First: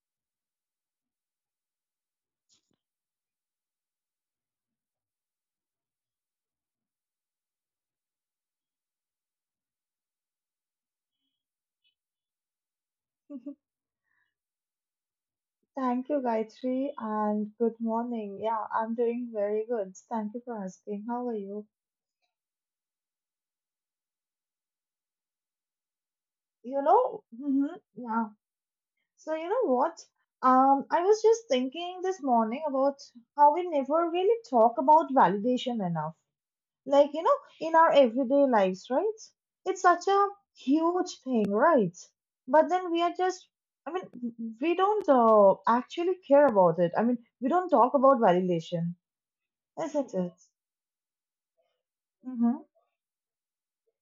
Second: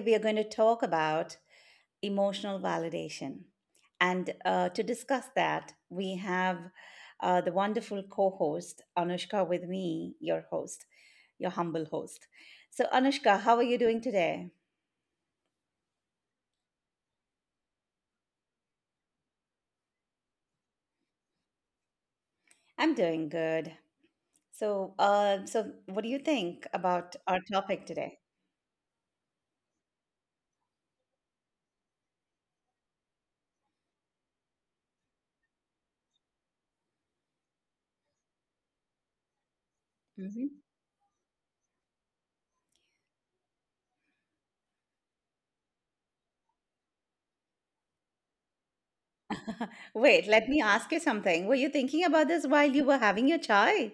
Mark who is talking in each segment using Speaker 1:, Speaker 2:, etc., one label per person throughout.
Speaker 1: we are going to talk about emotional validation. And to discuss that, we have the wonderful co host, Anushka, with me, your host, your humble host. So, Anushka, how are you doing today?
Speaker 2: Thank you, Gayatri, and good morning. Yeah, I'm doing very good. Thank you for asking. How are you?
Speaker 1: I'm doing good. So, so what do you think
Speaker 2: You
Speaker 1: about
Speaker 2: know,
Speaker 1: our
Speaker 2: hmm
Speaker 1: topic today?
Speaker 2: yeah. So, you know what? I was just thinking this morning about how we never really talk about validation enough. Like, you know, in our everyday lives, right? It's such a
Speaker 1: Mhm.
Speaker 2: huge thing, right? But then we are just, I mean, we don't actually care about it. I mean, we don't talk about validation, isn't
Speaker 1: Wait,
Speaker 2: it?
Speaker 1: let me ask you something. Were you thinking about this
Speaker 2: Mm-hmm.
Speaker 1: while you were having your chai?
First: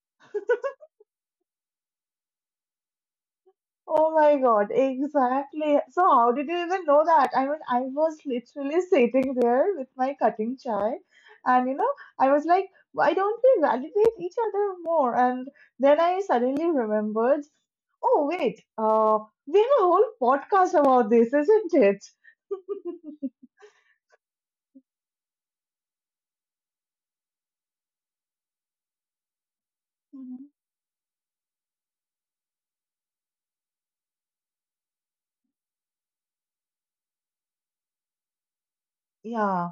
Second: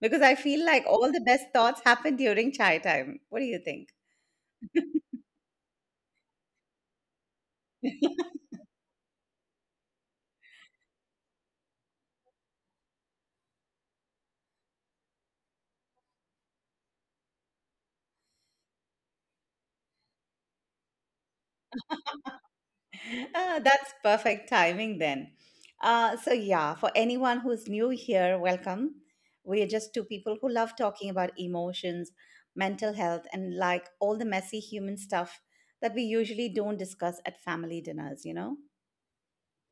Speaker 1: Because I feel like all the best thoughts happen during chai time. What do you think?
Speaker 2: Oh my God, exactly. So, how did you even know that? I mean, I was literally sitting there with my cutting chai, and you know, I was like, why don't we validate each other more? And then I suddenly remembered, oh, wait, we have a whole podcast about this, isn't it?
Speaker 1: Ah, that's perfect timing then. So, yeah, for anyone who's new here, welcome. We're just two people
Speaker 2: Mhm.
Speaker 1: who love talking about emotions, mental health, and like all the messy human stuff that we usually don't discuss at family dinners, you know?
Speaker 2: Yeah,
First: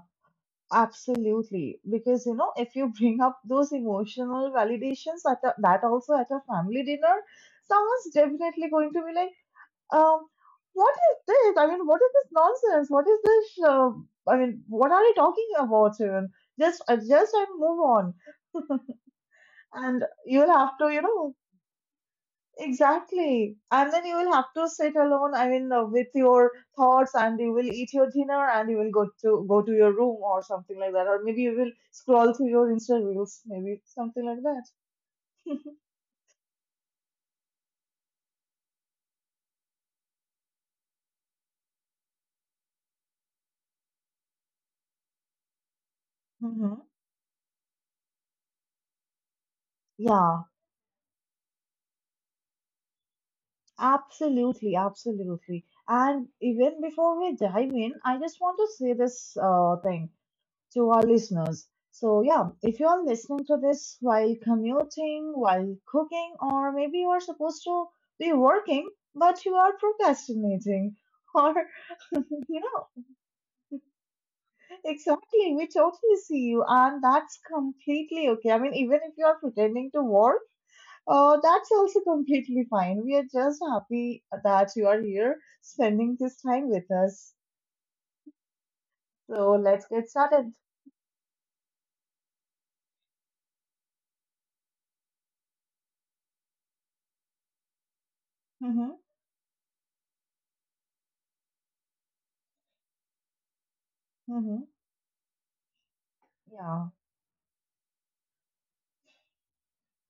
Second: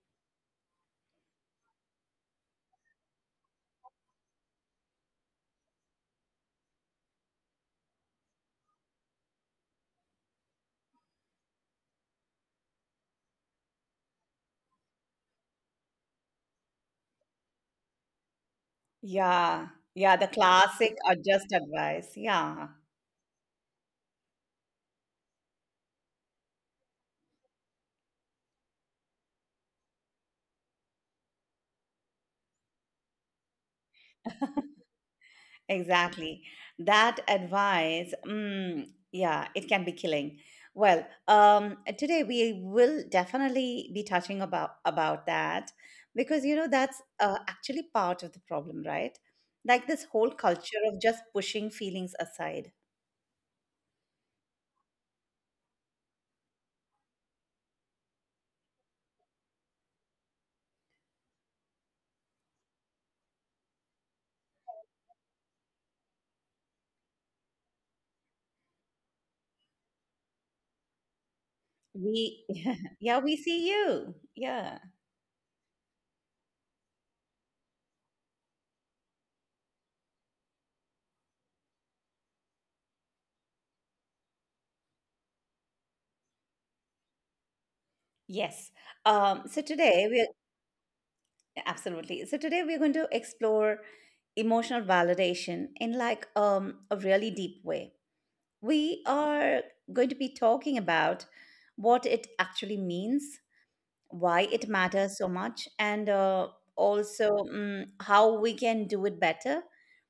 Speaker 2: absolutely. Because you know, if you bring up those emotional validations at a, that also at a family dinner, someone's definitely going to be like, Um, what is this? I mean, what is this nonsense? What is this? I mean, what are you talking about, even? Just adjust and move on.
Speaker 1: Yeah,
Speaker 2: And
Speaker 1: yeah, the
Speaker 2: you'll have to,
Speaker 1: classic
Speaker 2: you
Speaker 1: or
Speaker 2: know,
Speaker 1: just advice. Yeah.
Speaker 2: exactly. And then you will have to sit alone, I mean, with your thoughts and you will eat your dinner and you will go to your room or something like that. Or maybe you will scroll through your Insta reels, maybe something like that.
Speaker 1: Exactly. That advice, mm, yeah, it can be killing. Well, today we will definitely be touching about that because you know
Speaker 2: Hmm.
Speaker 1: that's actually part of the problem, right? Like this whole
Speaker 2: Yeah.
Speaker 1: culture of just pushing feelings aside.
Speaker 2: Absolutely, absolutely. And even before we dive in, I just want to say this thing to our listeners. So, yeah, if you are listening to this while commuting, while cooking, or maybe you are supposed to be working, but you are procrastinating, or
Speaker 1: We,
Speaker 2: you know,
Speaker 1: yeah, we see you. Yeah.
Speaker 2: exactly, we totally see you, and that's completely okay. I mean, even if you are pretending to work, that's also completely fine. We are just happy that you are here spending this time with us.
Speaker 1: Yes.
Speaker 2: So
Speaker 1: So
Speaker 2: let's
Speaker 1: today
Speaker 2: get
Speaker 1: we're
Speaker 2: started.
Speaker 1: absolutely. So today we're going to explore emotional validation in like a really deep way.
Speaker 2: Mm-hmm,
Speaker 1: We are going to be talking about what it actually means, why
Speaker 2: mm-hmm,
Speaker 1: it matters so much, and
Speaker 2: yeah.
Speaker 1: also how we can do it better,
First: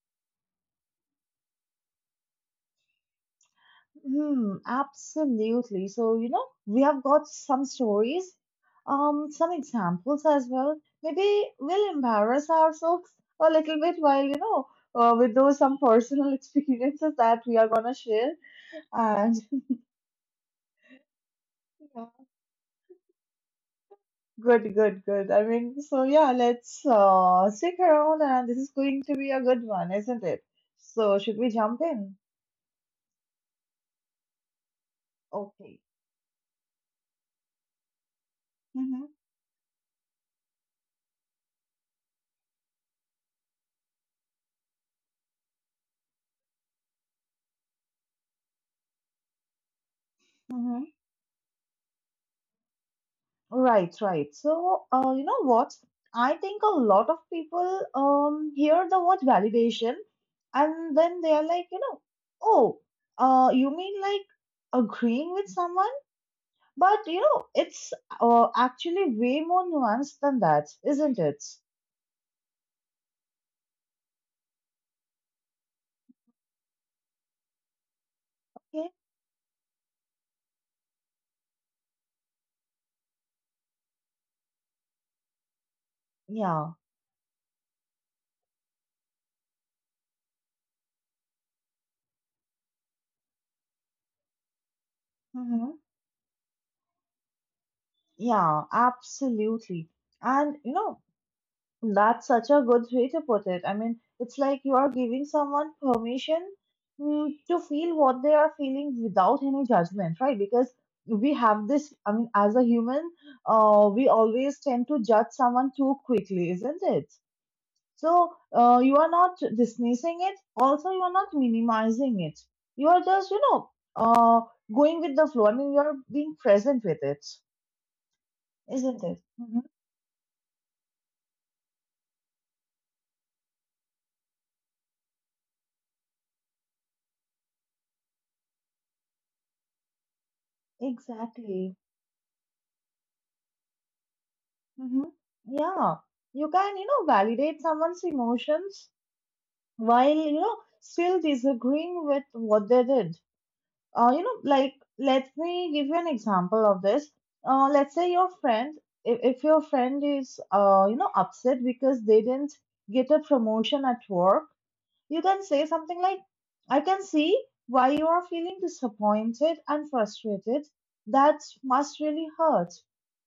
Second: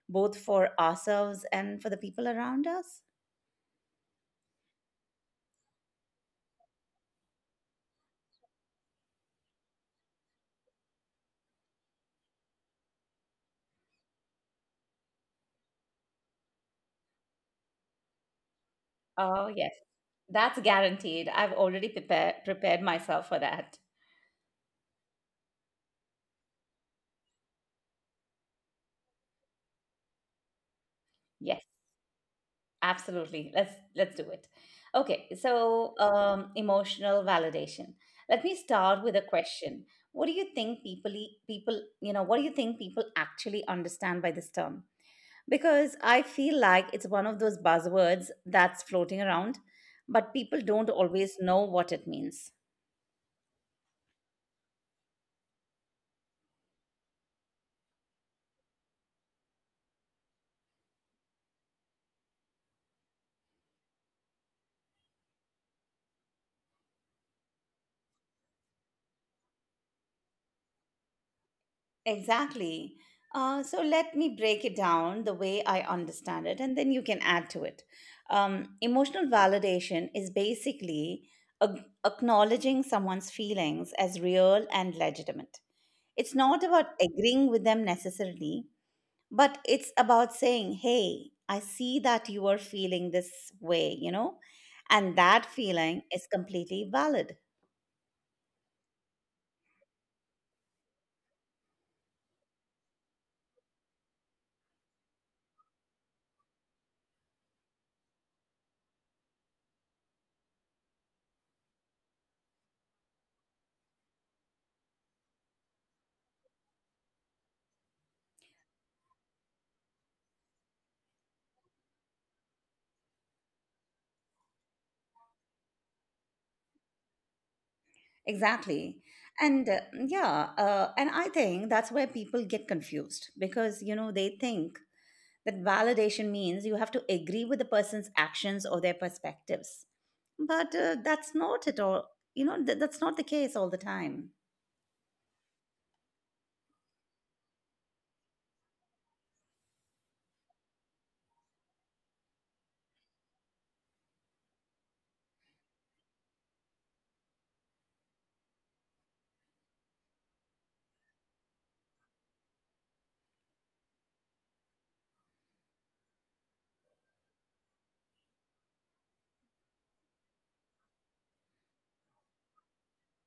Speaker 1: both for ourselves and for the people around us.
Speaker 2: Hmm, absolutely. So, you know, we have got some stories, some examples as well. Maybe we'll embarrass ourselves a little bit while, you know, with those some personal experiences that we are gonna share. And
Speaker 1: Oh, yes. That's guaranteed. I've already prepared myself for that.
Speaker 2: good, good, good. I mean, so yeah, let's stick around, and this is going to be a good one, isn't it? So, should we
Speaker 1: Yes.
Speaker 2: jump in?
Speaker 1: Absolutely. Let's do it. Okay,
Speaker 2: Okay.
Speaker 1: so emotional validation. Let me start
Speaker 2: Mm-hmm.
Speaker 1: with a question. What do you think people e- people you know What do you think people actually understand by this term? Because I feel like it's one of those buzzwords that's floating around, but people
Speaker 2: Mm-hmm.
Speaker 1: don't always know what it means.
Speaker 2: Right, right. So, you know what? I think a lot of people hear the word validation, and then they are like, you know, oh, you mean like agreeing with someone? But you know, it's actually way more nuanced than that, isn't it?
Speaker 1: Exactly. So let me break it down the way I understand it, and then you can add to it.
Speaker 2: Okay.
Speaker 1: Emotional validation is basically a- acknowledging someone's feelings as real and legitimate. It's not
Speaker 2: Yeah.
Speaker 1: about agreeing with them necessarily, but it's about saying, hey, I see that you are feeling this way, you know, and that
Speaker 2: Mm-hmm.
Speaker 1: feeling is completely valid.
Speaker 2: Yeah, absolutely. And you know, that's such a good way to put it. I mean, it's like you are giving someone permission to feel what they are feeling without any judgment, right? Because we have this, I mean, as a human, we always tend to judge someone too quickly, isn't it? So, you are not dismissing it, also, you are not minimizing it. You are just, you know, uh, going with the flow. I mean, you are being present with it,
Speaker 1: Exactly.
Speaker 2: isn't it? Mm-hmm.
Speaker 1: And uh, yeah, and I think that's where people get confused because, you know, they think that validation means you have to agree with the person's actions or their perspectives. But that's not
Speaker 2: Exactly.
Speaker 1: at all, you know, that's not the case all the time.
Speaker 2: Hmm. Yeah, you can, you know, validate someone's emotions while, you know, still disagreeing with what they did. You know, like, let me give you an example of this. Let's say your friend, if your friend is, you know, upset because they didn't get a promotion at work, you can say something like, I can see why you are feeling disappointed and frustrated. That must really hurt.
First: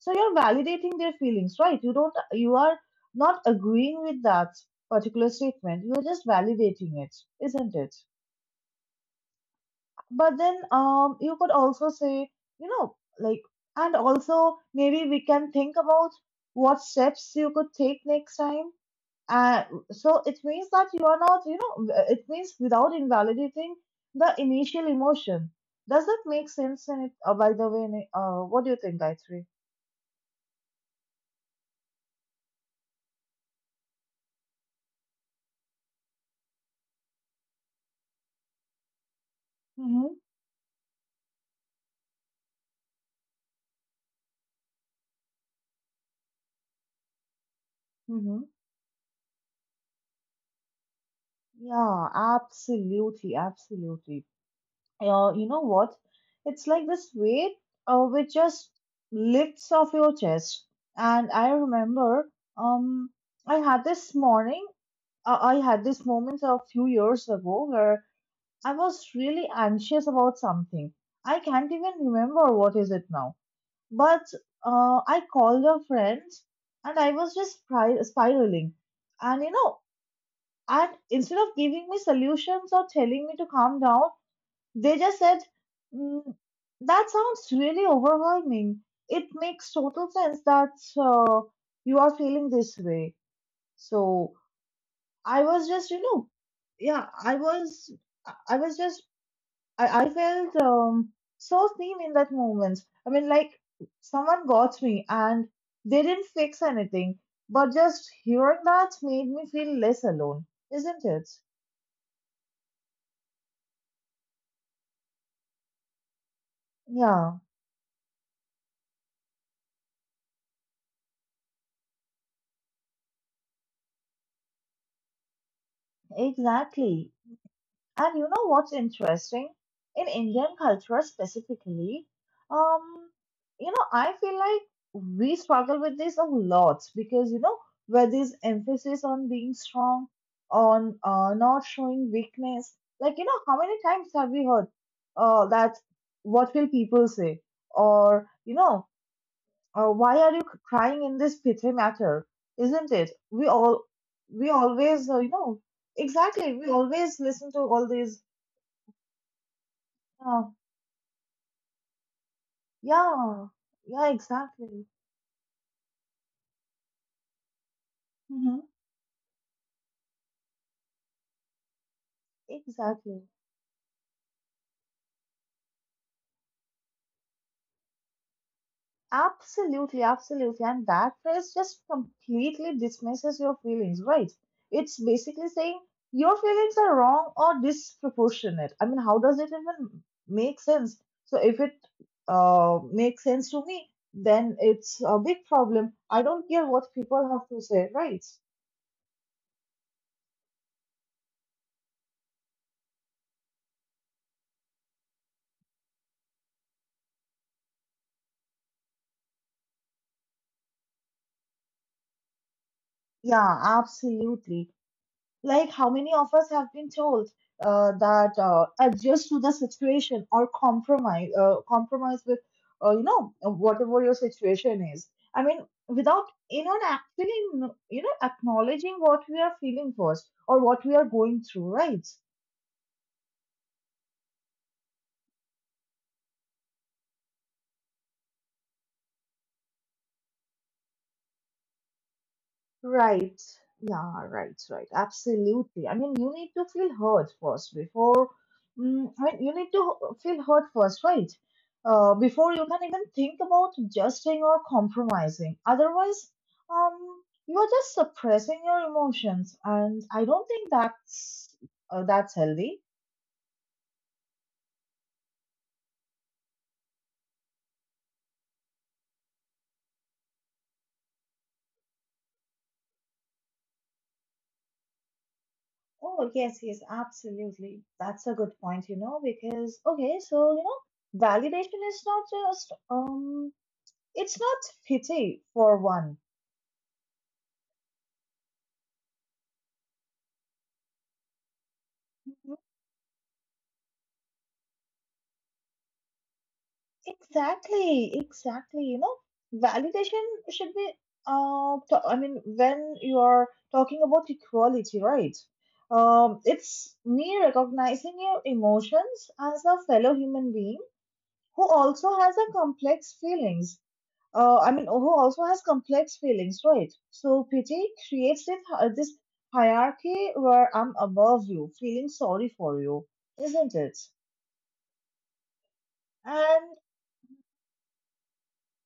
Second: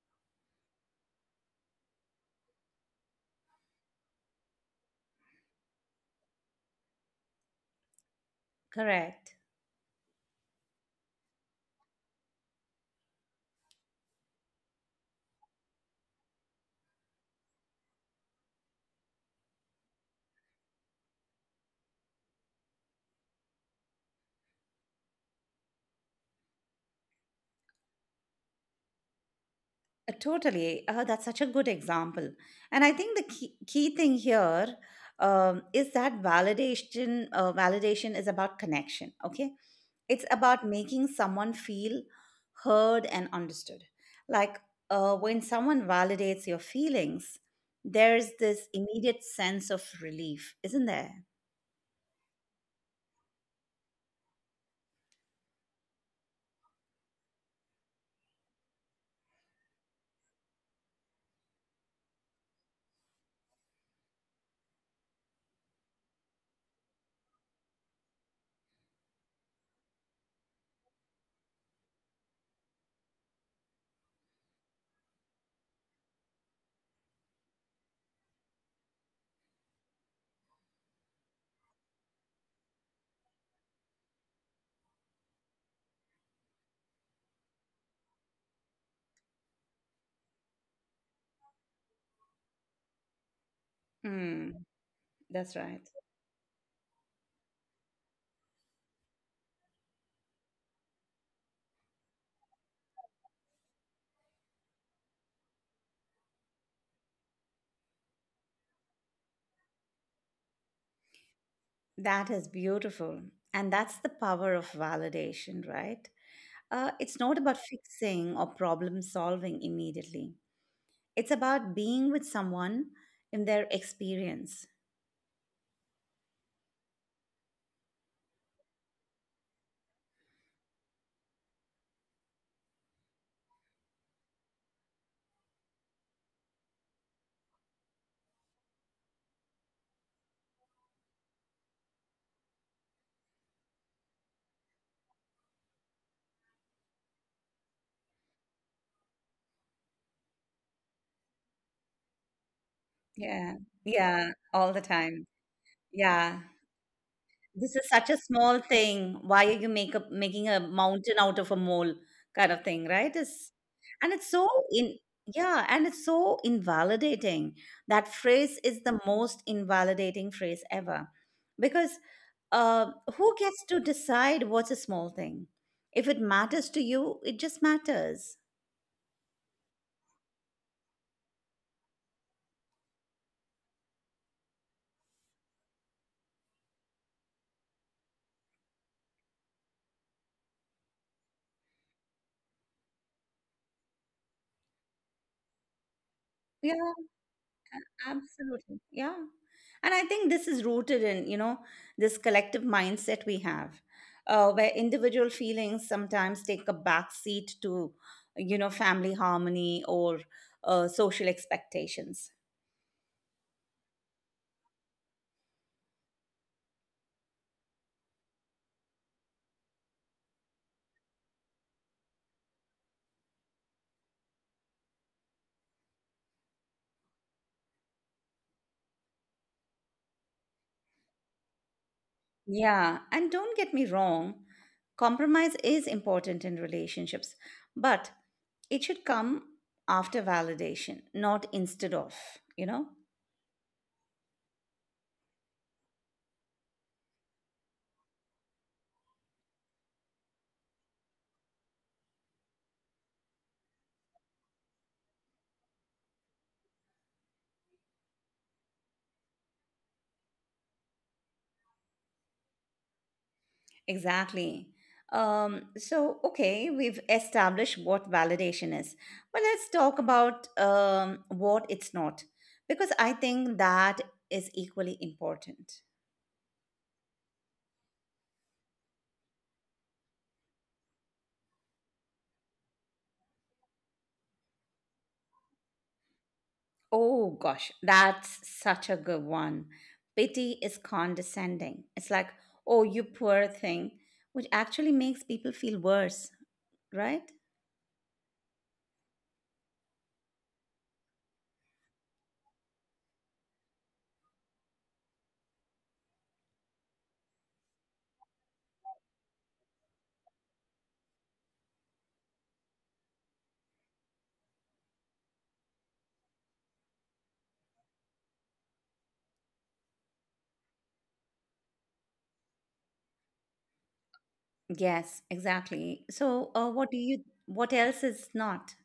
Speaker 2: So you're validating their feelings, right? You don't, you are not agreeing with that particular statement. You're just validating it, isn't it?
Speaker 1: Correct.
Speaker 2: But then, you could also say, you know, like, and also maybe we can think about what steps you could take next time uh, so it means that you are not, you know, it means without invalidating the initial emotion. Does that make sense? In it, by the way, Ni- what do you think, Gayatri?
Speaker 1: Totally. That's such a good example. And I think the key thing here is that validation is about connection. Okay.
Speaker 2: Mm-hmm.
Speaker 1: It's about making someone feel heard and understood. Like when someone validates your feelings, there's
Speaker 2: Mm-hmm.
Speaker 1: this immediate sense of relief, isn't there?
Speaker 2: Yeah, absolutely, absolutely. You know what? It's like this weight which just lifts off your chest. And I remember um, I had this morning, I had this moment a few years ago where I was really anxious about something. I can't even remember what is it now. But I called a friend and I was just spiraling. And you know, and instead of giving me solutions or telling me to calm down, they just said, "Mm, that sounds really overwhelming. It makes total sense that uh, you are feeling this way." So
Speaker 1: Hmm,
Speaker 2: I
Speaker 1: that's
Speaker 2: was
Speaker 1: right.
Speaker 2: just, you know, yeah, I was just I felt so seen in that moment. I mean, like someone got me and they didn't fix anything, but just hearing that made me feel less alone, isn't it?
Speaker 1: That is beautiful. And that's the power of validation, right? It's not
Speaker 2: Yeah,
Speaker 1: about fixing or problem solving immediately. It's about being with someone in their experience.
Speaker 2: exactly. And you know what's interesting? In Indian culture specifically, um, you know, I feel like we struggle with this a lot because, you know, where this emphasis on being strong, on not showing weakness, like, you know, how many times have we heard that what will people say? Or, you know, why are you crying in this petri matter? Isn't it? We
Speaker 1: Yeah.
Speaker 2: all,
Speaker 1: Yeah.
Speaker 2: we
Speaker 1: All the
Speaker 2: always,
Speaker 1: time.
Speaker 2: you know,
Speaker 1: Yeah.
Speaker 2: exactly, we always listen to
Speaker 1: This
Speaker 2: all
Speaker 1: is such a
Speaker 2: these
Speaker 1: small thing. Why are you making
Speaker 2: oh
Speaker 1: a mountain out of a mole kind of thing, right?
Speaker 2: yeah,
Speaker 1: It's,
Speaker 2: yeah,
Speaker 1: and it's so
Speaker 2: exactly.
Speaker 1: in Yeah, and it's so invalidating. That
Speaker 2: Hmm.
Speaker 1: phrase is the most invalidating phrase ever. Because uh,
Speaker 2: Exactly.
Speaker 1: who gets to decide what's a small thing? If it matters to you, it just matters.
Speaker 2: Absolutely, absolutely. And that phrase just completely dismisses your feelings, right? It's basically saying your feelings are wrong or disproportionate. I mean, how does it even make sense? So if it makes sense to me, then it's a big problem. I don't care what
Speaker 1: Yeah.
Speaker 2: people have to say, right?
Speaker 1: Absolutely. Yeah. And I think this is rooted in, you know, this collective mindset we have, where individual feelings sometimes take a backseat to, you know, family harmony or social expectations.
Speaker 2: Yeah, absolutely. Like, how many of us have been told that adjust to the situation or compromise, compromise with, you know, whatever your situation is. I mean, without, you know, actually, you know, acknowledging what we are feeling first or what we are going through, right?
Speaker 1: Yeah, and don't get me wrong, compromise is important in relationships, but it should come after validation, not instead of, you know?
Speaker 2: Right. Yeah, right, right. Absolutely. I mean, you need to feel hurt first before, I mean, you need to feel hurt first, right? Before you can even think about adjusting or compromising. Otherwise, um, you are just suppressing your emotions, and I don't think that's healthy.
Speaker 1: Exactly. So, okay, we've established what validation is, but let's talk about what it's not, because I think that is equally important.
Speaker 2: Oh, yes, yes, absolutely. That's a good point, you know, because okay, so you know, validation is not just it's not pity for one.
Speaker 1: Oh gosh, that's such a good one. Pity is condescending. It's like, oh, you poor thing, which actually makes people feel worse, right?
Speaker 2: Exactly, exactly. You know, validation should be, I mean, when you are talking about equality, right? It's me recognizing your emotions as a fellow human being who also has a complex feelings. I mean, who also has complex feelings, right? So pity creates this, this hierarchy where I'm above you, feeling sorry for you, isn't it?
Speaker 1: Yes, exactly. So,
Speaker 2: And
Speaker 1: what do you? What else is not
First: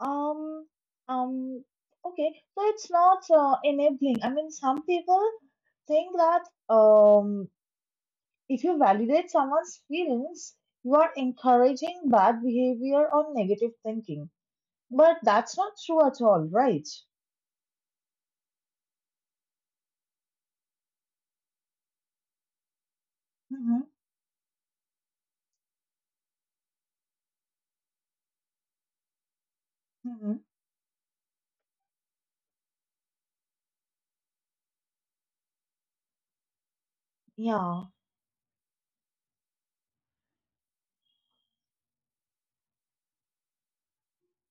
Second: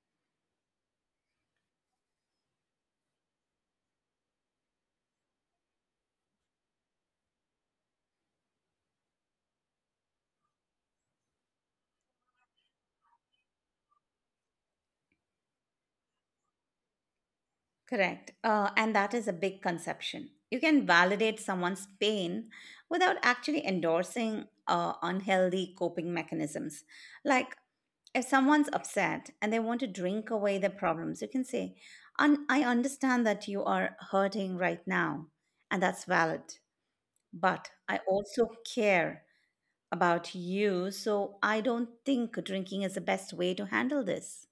Speaker 2: Um, um, okay, so it's not enabling. I mean, some people think that if you validate someone's feelings, you are encouraging bad behavior or negative thinking. But that's not true at all, right?
Speaker 1: correct? And that is a big conception. You can validate someone's pain without actually
Speaker 2: Mm-hmm.
Speaker 1: endorsing unhealthy coping mechanisms, like if someone's upset and they want to drink
Speaker 2: Mm-hmm.
Speaker 1: away their problems, you can say, I understand that you are hurting right now, and that's valid, but
Speaker 2: Yeah.
Speaker 1: I also care about you, so I don't think drinking is the best way to handle this.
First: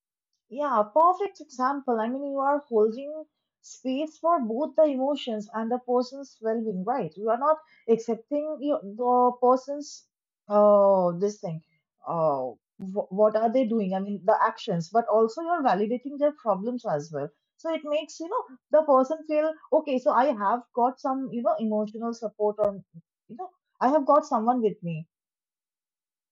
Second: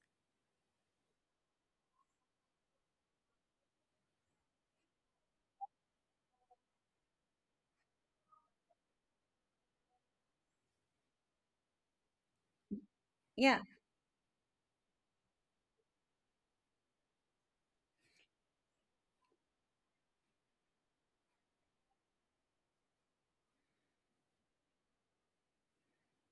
Speaker 2: Yeah, perfect example. I mean, you are holding space for both the emotions and the person's well-being, right? You are not accepting your, the person's this thing. Uh, what are
Speaker 1: Yeah.
Speaker 2: they doing? I mean, the actions, but also you're validating their problems as well. So it makes, you know, the person feel, okay, so I have got some, you know, emotional support or, you know, I have got someone with me.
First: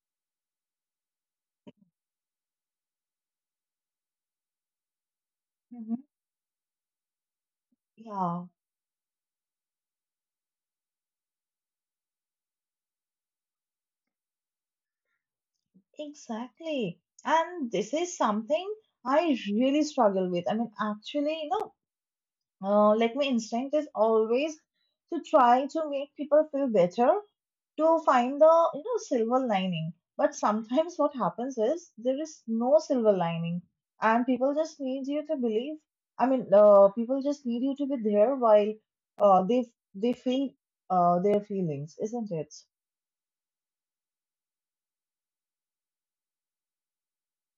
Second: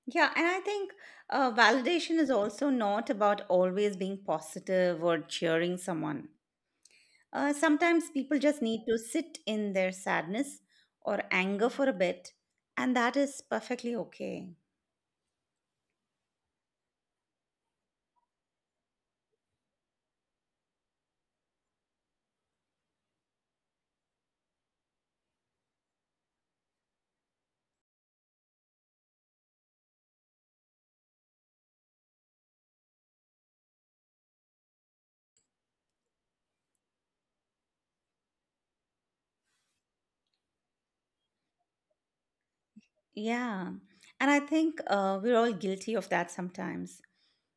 Speaker 1: Yeah, and I think validation is also not about always being positive or cheering
Speaker 2: Hmm.
Speaker 1: someone. Sometimes people
Speaker 2: Yeah.
Speaker 1: just need to sit in their sadness or anger for a bit, and that is perfectly okay.
Speaker 2: Exactly. And this is something I really struggle with. I mean, actually, you know, like my instinct is always to try to make people feel better, to find the, you know, silver lining. But sometimes what happens is there is no silver lining, and people just need you to believe. I mean, people just need you to be there while uh, they they feel their feelings, isn't it?
Speaker 1: Yeah. And I think we're all guilty of that sometimes.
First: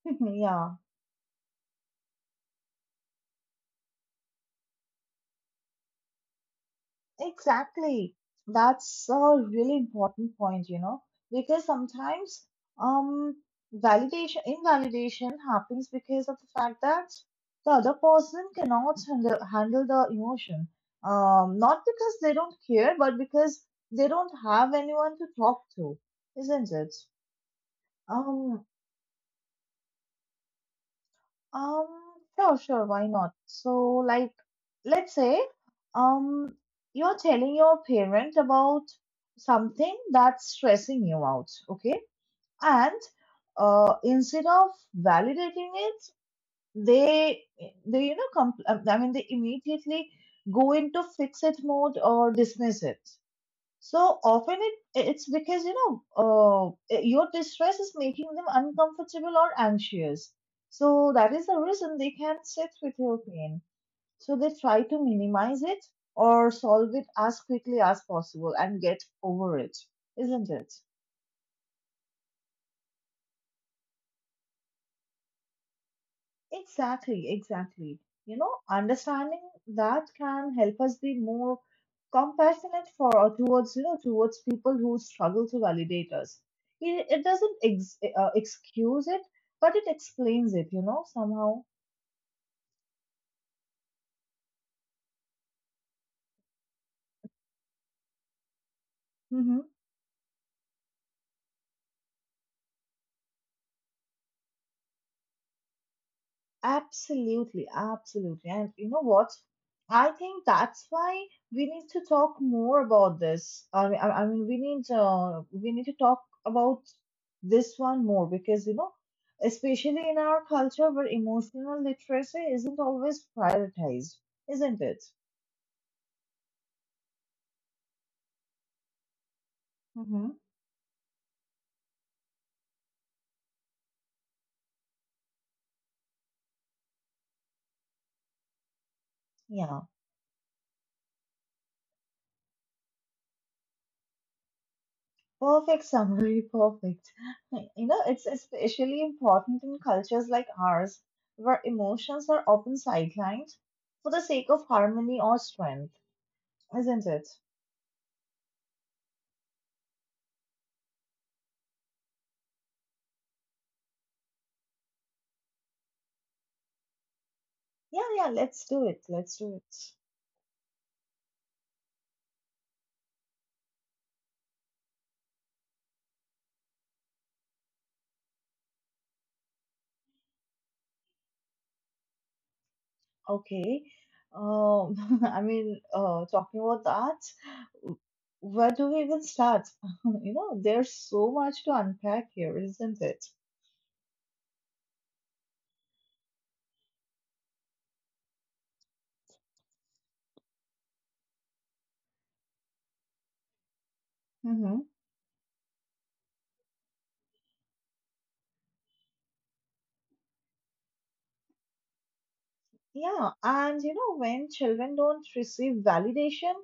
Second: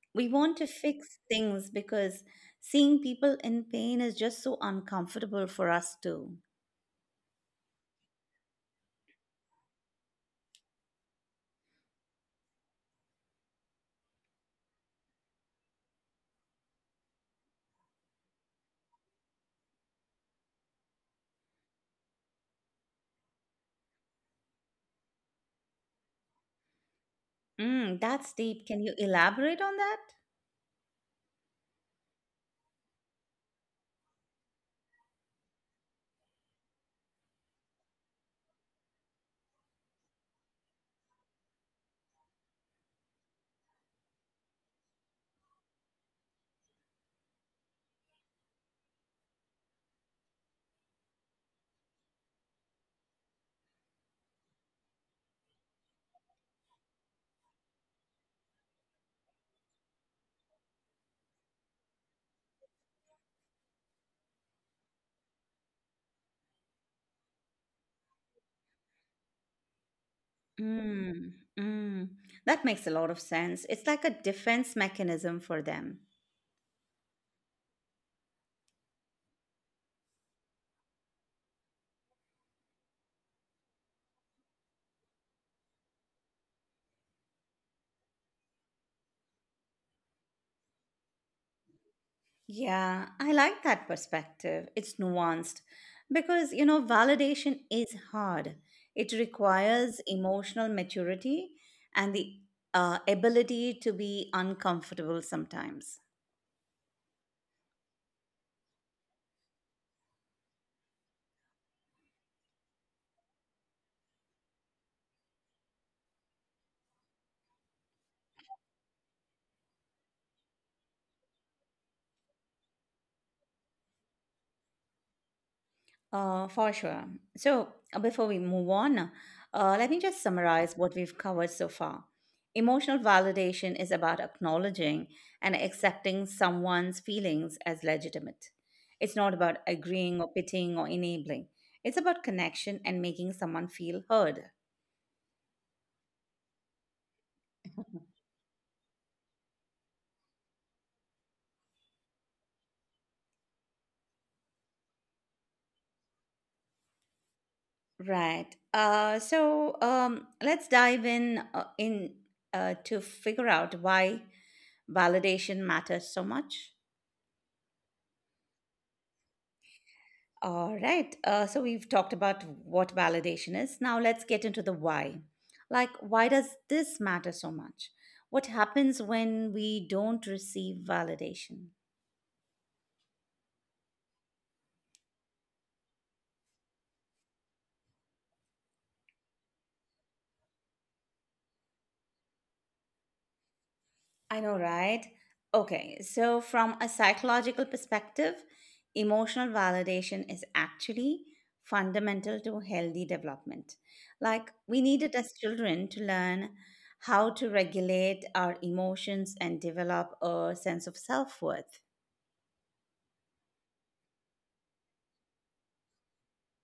Speaker 1: We want to
Speaker 2: Yeah.
Speaker 1: fix things because seeing people in pain is just so uncomfortable for us too.
Speaker 2: Exactly. That's a really important point, you know, because sometimes um validation invalidation happens because of the fact that the other person cannot handle the emotion. Not because they don't care, but because they don't have anyone to talk to, isn't it?
Speaker 1: Mm, that's deep.
Speaker 2: Um,
Speaker 1: Can you elaborate on that?
Speaker 2: Um, sure, sure, why not? So, like, let's say, um, you're telling your parent about something that's stressing you out, okay? And instead of validating it, they, they you know, I mean, they immediately go into fix it mode or dismiss it. So often it it's because you know your distress is making them uncomfortable or anxious. So that is the reason they can't sit with your pain. So they try to minimize it or solve it as quickly as possible and get over it, isn't it?
Speaker 1: Mm, mm. That makes a lot of sense. It's like a defense mechanism for them.
Speaker 2: Exactly, exactly. You know, understanding that can help us be more compassionate for or towards, you know, towards people who struggle to validate us. It doesn't excuse it, but it explains it, you know, somehow.
Speaker 1: Yeah, I like that perspective. It's nuanced because, you know, validation is hard. It
Speaker 2: Mm-hmm.
Speaker 1: requires emotional maturity and the ability to be uncomfortable sometimes.
Speaker 2: Absolutely, absolutely. And you know what? I think that's why we need to talk more about this. I mean, we need to talk about this one more because you know, especially in our culture where emotional literacy isn't always prioritized, isn't it?
Speaker 1: For sure. So, before we move on, let me just
Speaker 2: Hmm.
Speaker 1: summarize what we've covered so far. Emotional validation is about acknowledging and accepting someone's feelings as legitimate. It's not about
Speaker 2: Yeah.
Speaker 1: agreeing or pitying or enabling, it's about connection and making someone feel heard.
Speaker 2: Perfect summary, perfect. You know, it's especially important in cultures like ours, where emotions are often sidelined for the sake of harmony or strength, isn't it?
Speaker 1: Right. So, let's dive in, to figure out why validation matters so much.
Speaker 2: Yeah, yeah, let's do it. Let's do it.
Speaker 1: All right. So we've talked about what validation is. Now let's get into the why. Like, why does this matter so much? What happens when we don't receive validation?
Speaker 2: Okay. Talking about that, w- where do we even start? You know, there's so much to unpack here, isn't it?
Speaker 1: I know, right? Okay. So, from a psychological perspective, emotional validation is actually fundamental to healthy development. Like, we
Speaker 2: Mm-hmm.
Speaker 1: need it as children to learn how to regulate our emotions and develop a sense of self worth.
Speaker 2: Yeah, and you know, when children don't receive validation,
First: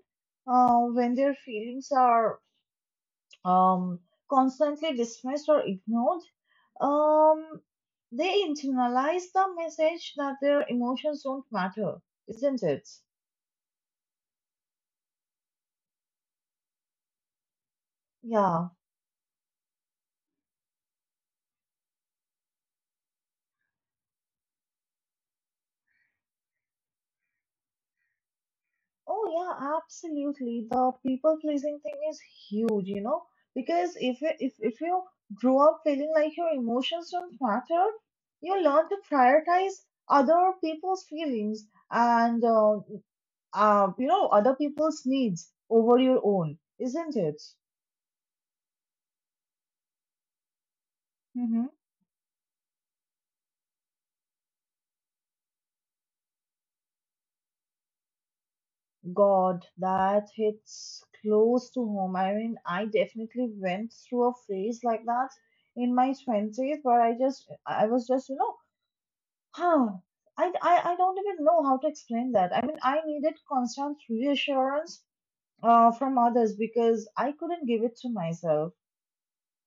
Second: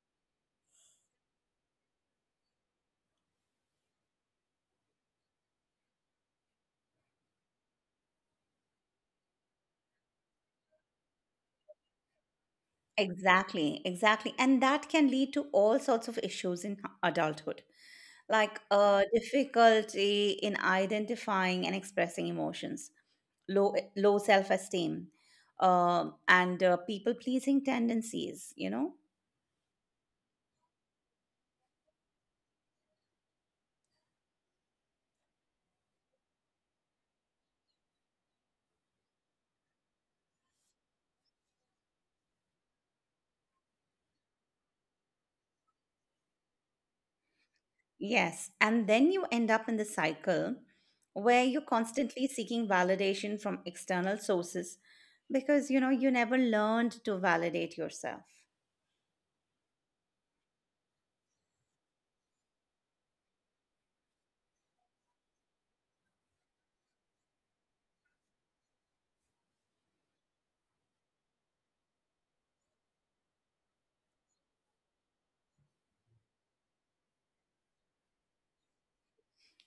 Speaker 2: when their feelings are um, constantly dismissed or ignored, um, they internalize the message that their emotions don't matter, isn't it?
Speaker 1: Exactly, exactly. And that can lead to all sorts of issues in adulthood, like
Speaker 2: Yeah.
Speaker 1: difficulty in identifying and expressing emotions, low self-esteem, and people-pleasing tendencies, you know?
Speaker 2: Oh yeah, absolutely. The people pleasing thing is huge, you know, because if you grow up feeling like your emotions don't matter, you learn to prioritize other people's feelings and you know other people's needs over your own, isn't it?
Speaker 1: Yes. And then you end up in the cycle where you're
Speaker 2: Mm-hmm.
Speaker 1: constantly seeking validation from external sources because, you know, you never learned to validate yourself.
Speaker 2: God, that hits close to home. I mean, I definitely went through a phase like that in my twenties, but I just, I was just, you know, huh. I don't even know how to explain that. I mean, I needed constant reassurance from others because I couldn't give it to myself.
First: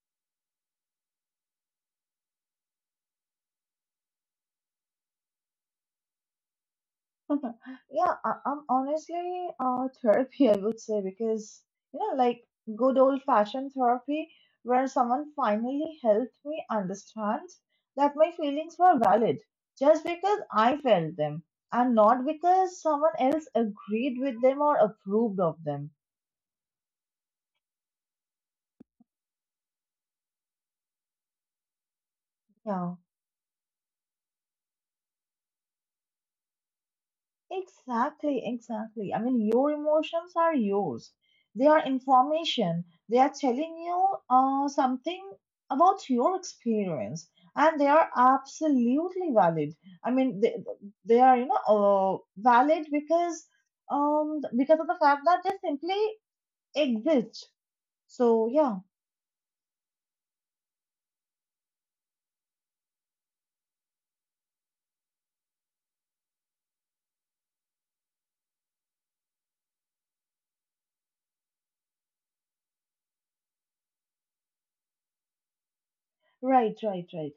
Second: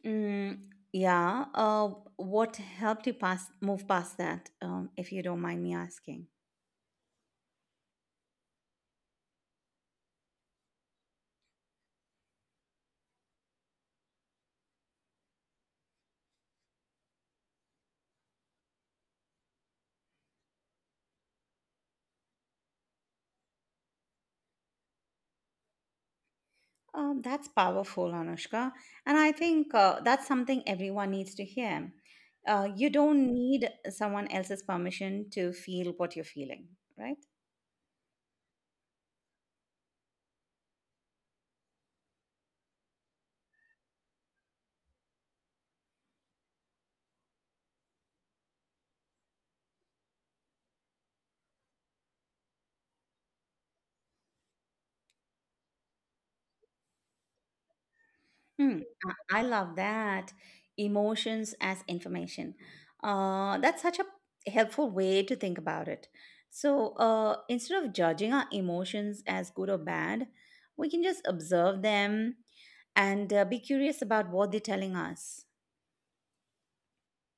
Speaker 1: Mm, yeah. What helped you pass move past that, if you don't mind me asking?
Speaker 2: Yeah, I'm honestly therapy, I would say, because, you know, like good old fashioned therapy where someone finally helped me understand that my feelings were valid just because I felt them and not because someone else agreed with them or approved of them.
Speaker 1: That's powerful, Anushka, and I think that's something everyone needs to hear. You
Speaker 2: Yeah.
Speaker 1: don't need someone else's permission to feel what you're feeling, right?
Speaker 2: Exactly, exactly. I mean, your emotions are yours. They are information. They are telling you something about your experience, and they are absolutely valid. I mean, they, they are you know valid because of the fact that they simply exist. So yeah,
Speaker 1: Hmm. I love that. Emotions as information. That's such a helpful way to think about it. So instead of judging our emotions as good or bad, we can just observe them and be curious about what they're telling us.
Speaker 2: right, right, right.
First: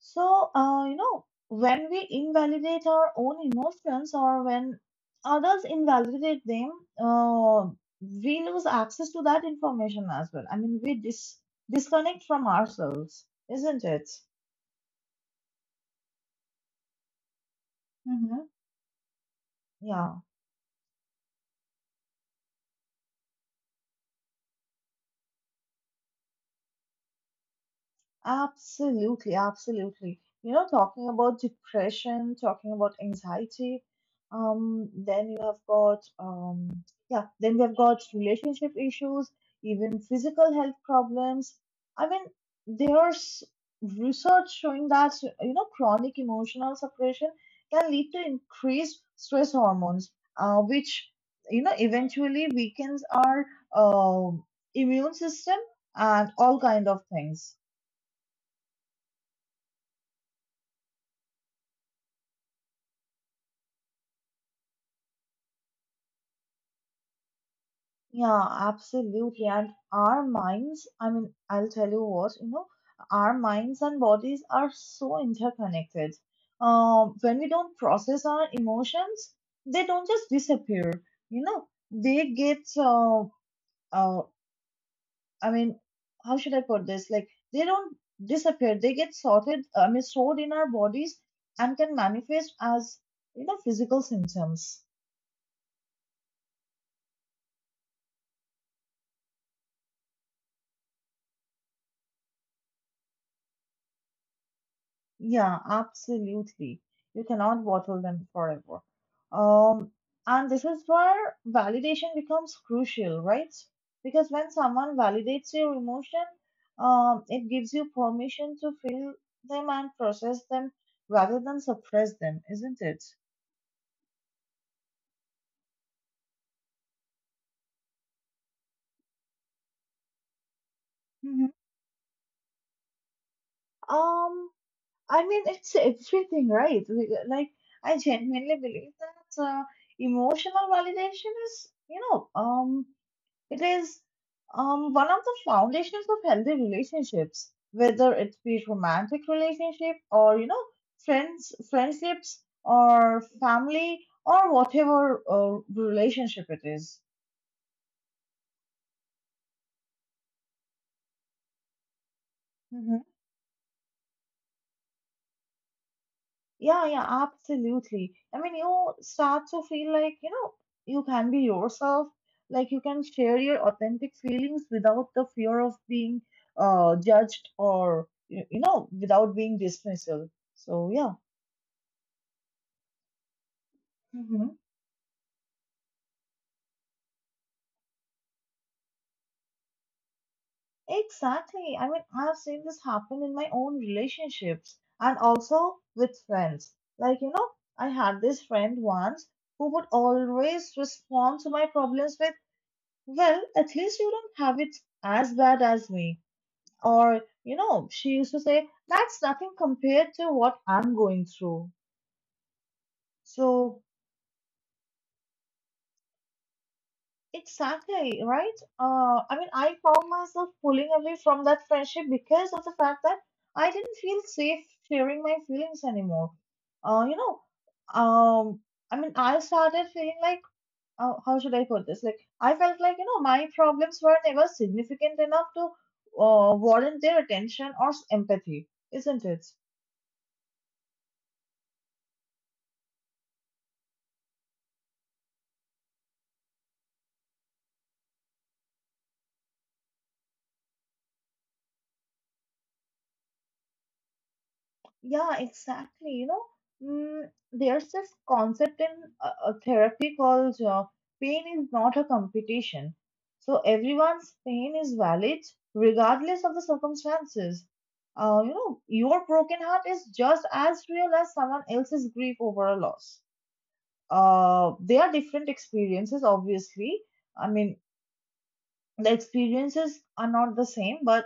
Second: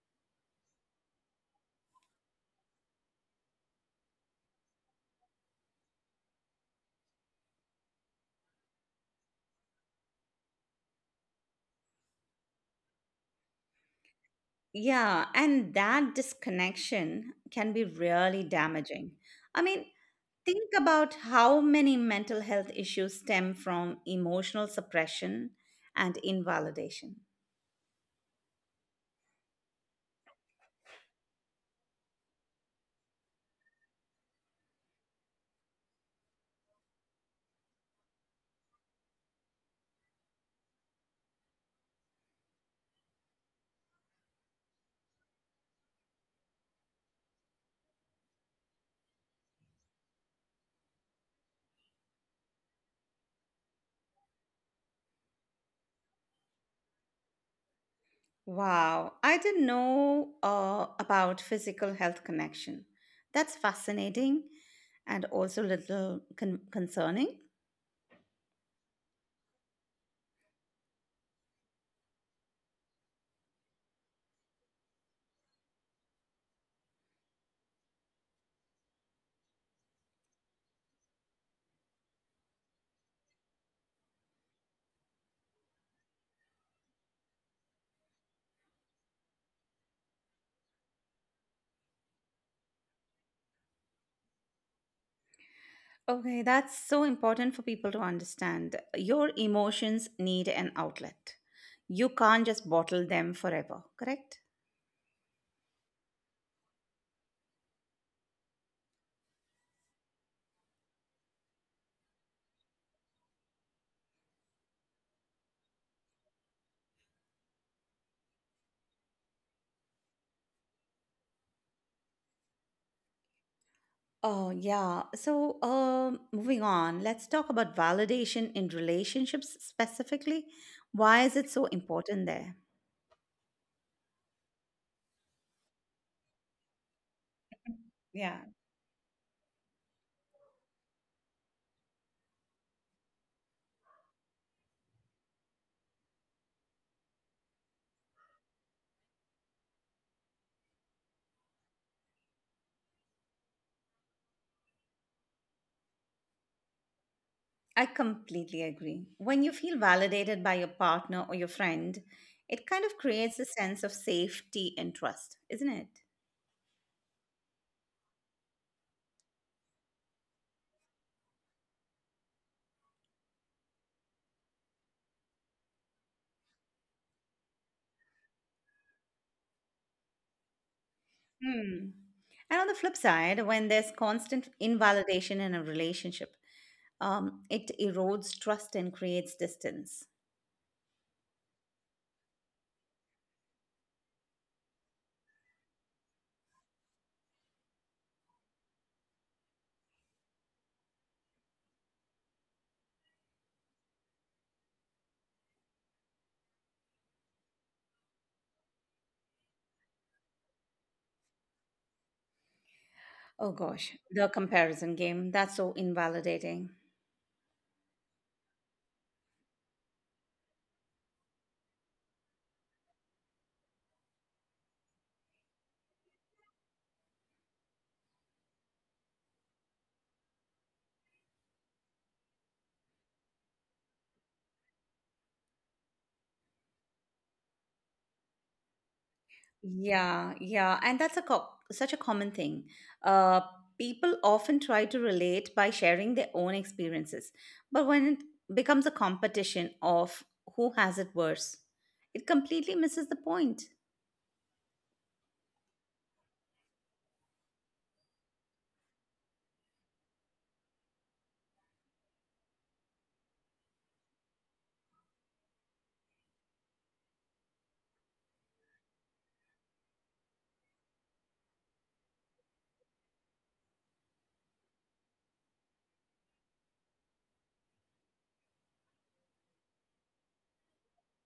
Speaker 2: So, you know, when we invalidate our own emotions or when others invalidate them, uh, we lose access to that information as well. I mean, disconnect from ourselves, isn't it?
Speaker 1: Yeah, and that disconnection can be really
Speaker 2: Mm-hmm.
Speaker 1: damaging. I mean,
Speaker 2: Yeah.
Speaker 1: think about how many mental health issues stem from emotional suppression and invalidation.
Speaker 2: Absolutely, absolutely. You know, talking about depression, talking about anxiety, then you have got, yeah, then we have got relationship issues, even physical health problems. I mean, there's research showing that, you know, chronic emotional suppression can lead to increased stress hormones, which, you know, eventually weakens our um immune system and all kind of things.
Speaker 1: Wow, I didn't know about physical health connection. That's fascinating and also a little concerning.
Speaker 2: Yeah, absolutely. And our minds, I mean, I'll tell you what, you know, our minds and bodies are so interconnected. When we don't process our emotions, they don't just disappear, you know, uh, I mean, how should I put this? Like, they don't disappear, they get sorted, I mean, stored in our bodies and can manifest as, you know, physical symptoms.
Speaker 1: Okay, that's so important for people to understand. Your emotions need an outlet. You can't just bottle them forever, correct?
Speaker 2: Yeah, absolutely. You cannot bottle them forever. Um, and this is where validation becomes crucial, right? Because when someone validates your emotion, it gives you permission to feel them and process them rather than suppress them, isn't it?
Speaker 1: Oh, yeah. So, moving on, let's talk about validation in relationships specifically. Why is
Speaker 2: Hmm.
Speaker 1: it so important there?
Speaker 2: Um, I mean, it's everything, right? Like, I
Speaker 1: Yeah.
Speaker 2: genuinely believe that emotional validation is, you know, it is one of the foundations of healthy relationships, whether it be romantic relationship or you know friendships or family or whatever relationship it is.
Speaker 1: I completely agree. When you feel validated by your partner or your friend, it kind
Speaker 2: Hmm.
Speaker 1: of creates a sense of safety and trust, isn't it?
Speaker 2: Yeah, yeah, absolutely. I mean, you start to feel like, you know, you can be yourself, like you can share your authentic feelings without the fear of being judged or you know, without being dismissal. So
Speaker 1: Hmm. And on the flip side, when there's
Speaker 2: yeah.
Speaker 1: constant invalidation in a relationship, it erodes trust and creates distance.
Speaker 2: Exactly. I mean, I've seen this happen in my own relationships and also with friends. Like, you know, I had this friend once who would always respond to my problems with, well, at least you don't have it as bad as me. Or, you know, she used to say, that's nothing compared to what I'm going through.
Speaker 1: Oh
Speaker 2: So
Speaker 1: gosh, the comparison game, that's so invalidating.
Speaker 2: exactly, right? I mean, I found myself pulling away from that friendship because of the fact that I didn't feel safe sharing my feelings anymore. You know, um, I mean, I started feeling like, how should I put this? Like, I felt like, you know, my problems were never significant enough to warrant their attention or empathy, isn't it?
Speaker 1: Yeah, yeah, and that's a such a common thing. Uh, people often try to relate by sharing their own experiences, but when it becomes a competition of who has it worse, it completely misses the point.
Speaker 2: Yeah, exactly. You know, mm, there's this concept in therapy called pain is not a competition. So everyone's pain is valid regardless of the circumstances. You know, your broken heart is just as real as someone else's grief over a loss. They are different experiences, obviously. I mean, the experiences are not the same, but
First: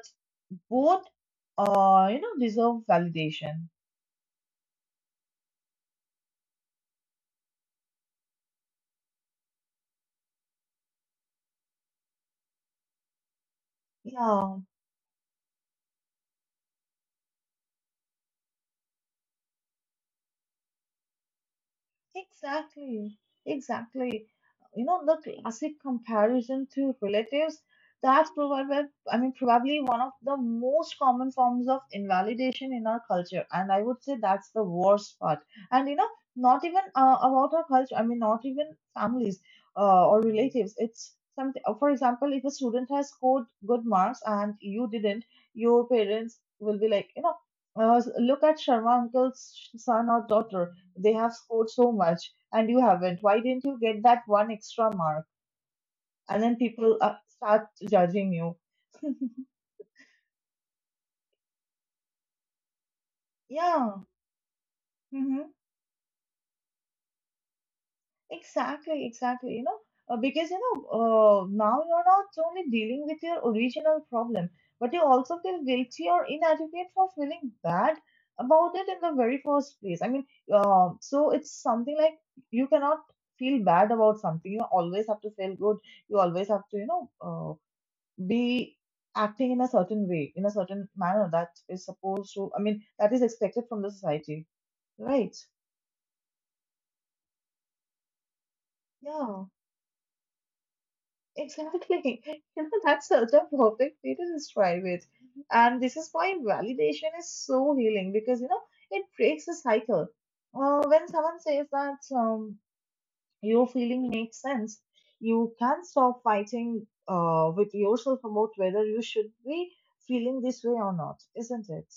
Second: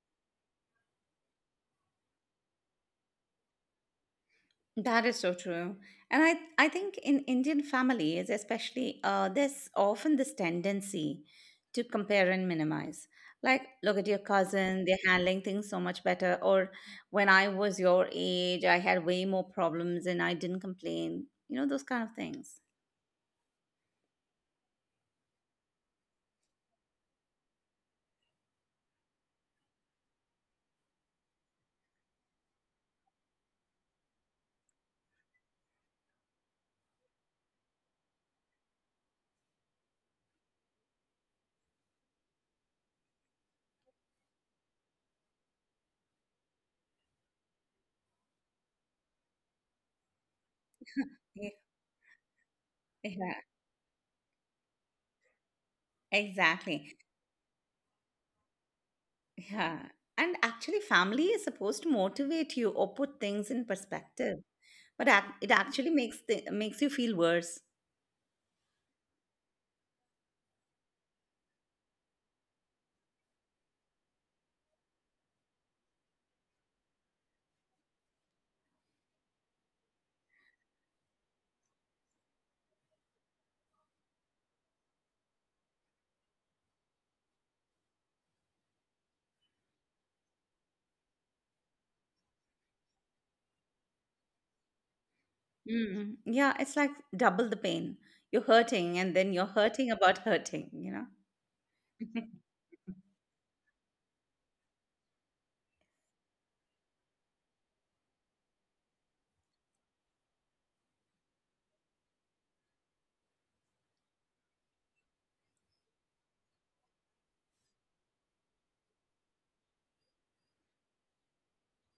Speaker 2: both, you know, deserve validation.
Speaker 1: That is so true. And I think in Indian families, especially, there's often this tendency to compare and minimize. Like, look at your
Speaker 2: Yeah.
Speaker 1: cousin, they're handling things so much better. Or when I was your age, I had way more problems and I didn't complain. You know, those kind of things.
Speaker 2: Exactly, exactly. You know, the classic comparison to relatives, that's probably, I mean, probably one of the most common forms of invalidation in our culture. And I would say that's the worst part. And, you know, not even about our culture, I mean, not even families or relatives. It's something, for example, if a student has scored good marks and you didn't, your parents will be like, you know, look at Sharma uncle's son or daughter they have
Speaker 1: Yeah,
Speaker 2: scored so much and you haven't.
Speaker 1: yeah
Speaker 2: Why didn't you get that one extra mark? And then people
Speaker 1: exactly.
Speaker 2: start judging you.
Speaker 1: Yeah. And actually, family is supposed to motivate you or put things in
Speaker 2: Yeah,
Speaker 1: perspective, but
Speaker 2: hmm
Speaker 1: it actually makes you feel worse.
Speaker 2: exactly, exactly. You know, because you know, now you're not only dealing with your original problem, but you also feel guilty or inadequate for feeling bad about it in the very first place. I mean, so it's something like you cannot feel bad about something. You always have to feel good. You always have to, you know, be acting in a certain way, in a certain manner that is supposed to, I mean, that is expected from the society, right?
Speaker 1: Mm, yeah, it's like double the pain. You're hurting, and then
Speaker 2: Yeah,
Speaker 1: you're hurting about hurting, you
Speaker 2: exactly.
Speaker 1: know?
Speaker 2: You know, that's such a perfect way to describe it. And this is why validation is so healing because, you know, it breaks the cycle. When someone says that your feeling makes sense, you can stop fighting with yourself about whether you should be feeling this way or not, isn't it?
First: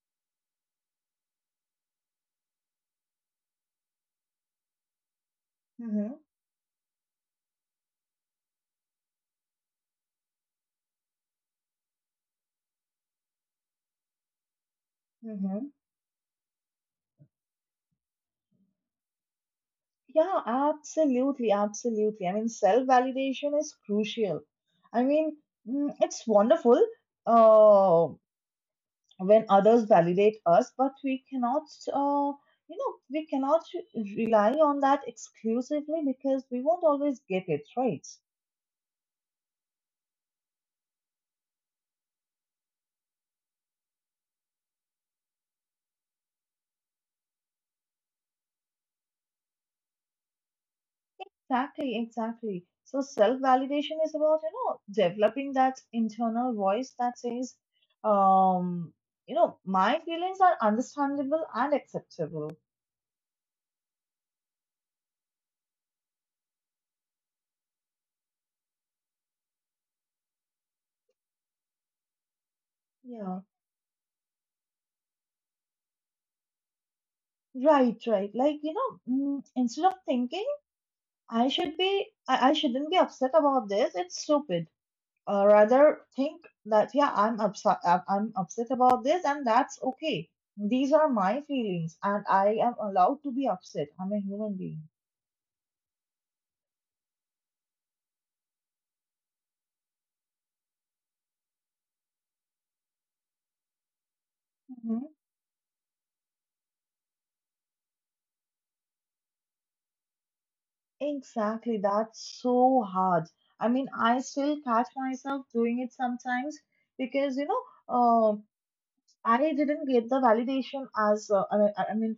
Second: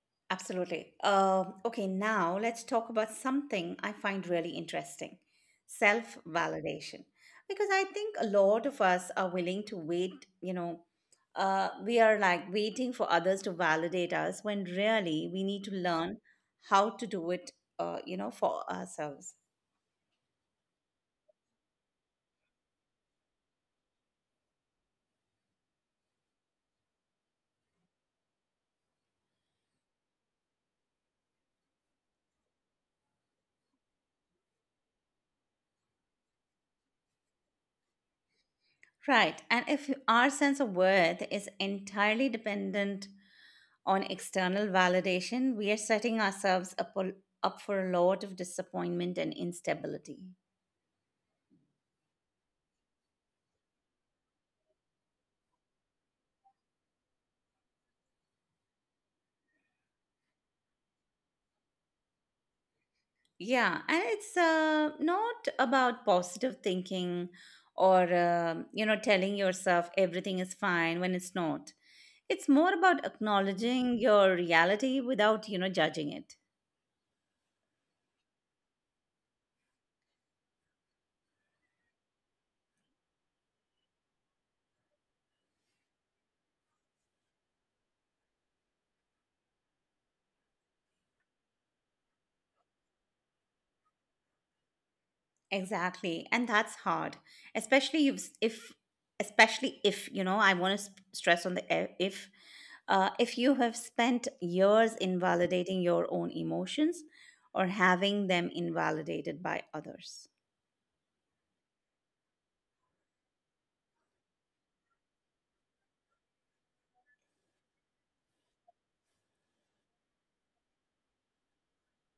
Speaker 1: Absolutely. Okay, now let's talk about something I find really interesting self validation. Because I think a lot of us are willing to wait, you know, we are like waiting for others to validate us when really we need
Speaker 2: Mm-hmm.
Speaker 1: to learn how to do it, you know, for ourselves.
Speaker 2: Yeah, absolutely, absolutely. I mean, self-validation is crucial. I mean, it's wonderful uh, when others validate us, but we cannot, uh, you know, we cannot rely on that exclusively because we won't always get it right.
Speaker 1: Right. And if our sense of worth is entirely dependent on external validation, we are setting ourselves up for a lot of disappointment and instability.
Speaker 2: Exactly, exactly. So self-validation is about, you know, developing that internal voice that says, um, you know, my feelings are understandable and acceptable.
Speaker 1: Yeah, and it's not about positive thinking or, you know, telling yourself everything is fine when it's not. It's more about
Speaker 2: Yeah.
Speaker 1: acknowledging your reality without, judging it.
Speaker 2: Right, right. Like, you know, instead of thinking I shouldn't be upset about this, it's stupid. Rather think that, yeah, I'm upset about this and that's okay. These are my feelings and I am allowed to be upset. I'm a human
Speaker 1: Exactly. And that's hard, especially if especially if, I want to stress on the if you have spent years
Speaker 2: being.
Speaker 1: invalidating your own emotions or having them invalidated by others.
Speaker 2: Exactly, that's so hard. I mean, I still catch myself doing it sometimes because, you know, I didn't get the validation as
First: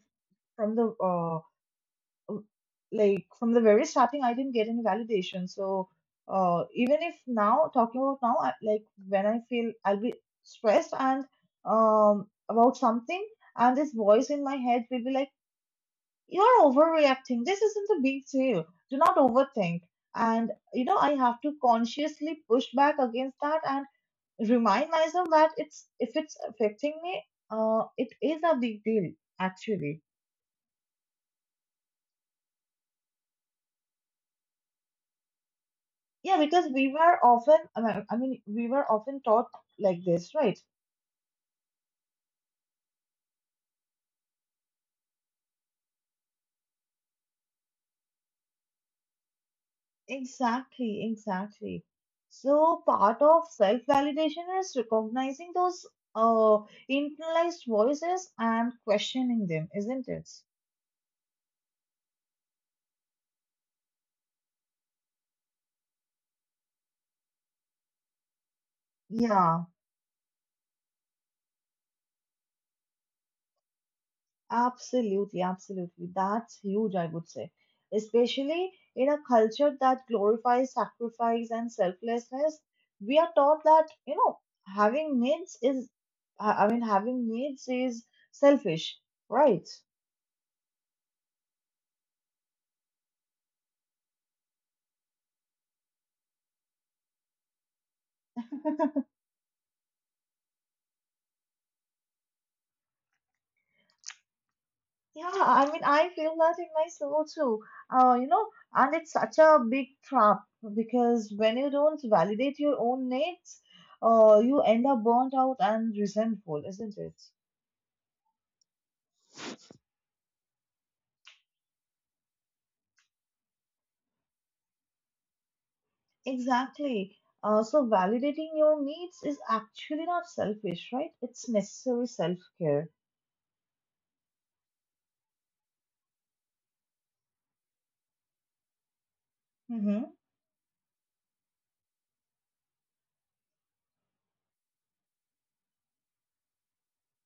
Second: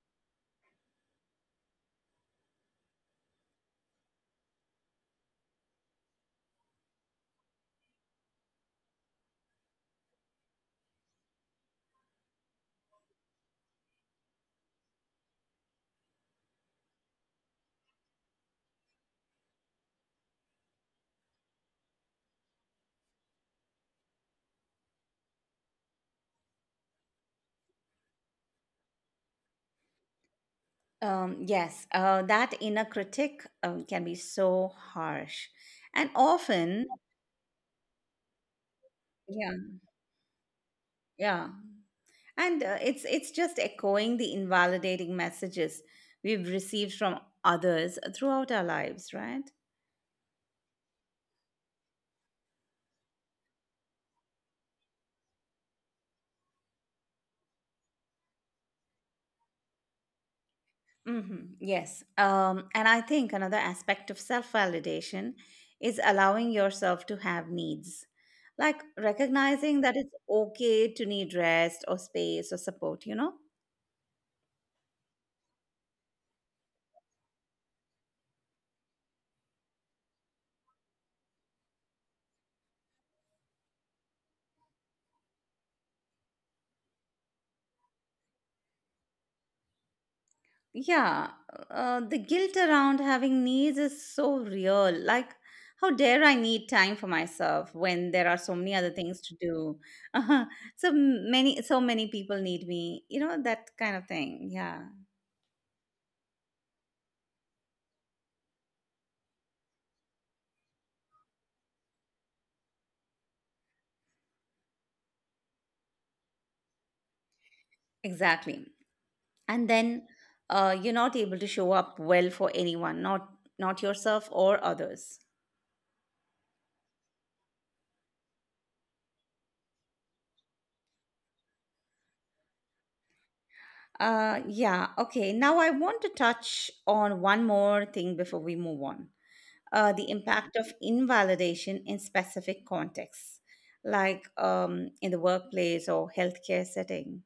Speaker 2: from the uh, like from the very starting, I didn't get any validation. So even if now talking about now, like when I feel I'll be stressed and about something, and this voice in my head will be like you're overreacting. This isn't a big deal. Do not overthink. And, you know, I have to consciously push back against that and remind myself that it's, if it's affecting me, it is a big deal, actually.
Speaker 1: Yes, that inner critic can be so harsh, and
Speaker 2: Yeah, because
Speaker 1: often,
Speaker 2: we were often, we were often taught
Speaker 1: yeah,
Speaker 2: like this, right?
Speaker 1: yeah, and it's just echoing the invalidating messages we've received from others throughout our lives, right?
Speaker 2: Exactly, exactly. So part of self-validation is recognizing those uh, internalized voices and questioning them, isn't it?
Speaker 1: Mm-hmm. Yes. And I think another aspect of self validation is allowing yourself to have needs, like
Speaker 2: Yeah.
Speaker 1: recognizing that it's okay to need rest or space or support, you know?
Speaker 2: Absolutely, absolutely. That's huge, I would say. Especially in a culture that glorifies sacrifice and selflessness, we are taught that, you know, having needs is, having needs is selfish, right?
Speaker 1: Yeah, the guilt around having needs is so real. Like, how dare I need time for myself when there are so many other things to do? So many, so many people need me. You know that kind of thing. Yeah,
Speaker 2: Yeah, I mean, I feel that in my soul too. You know, and it's such a big trap because when you don't validate your own needs, you end up burnt out and resentful, isn't it?
Speaker 1: exactly. And then you're not able to show up well for anyone, not yourself or others.
Speaker 2: Exactly. So validating your needs is actually not selfish, right? It's necessary self-care.
Speaker 1: Yeah. Okay. Now I want to touch on one more thing before we move on, the
Speaker 2: Hmm.
Speaker 1: impact of invalidation in specific contexts, like in the workplace or healthcare setting.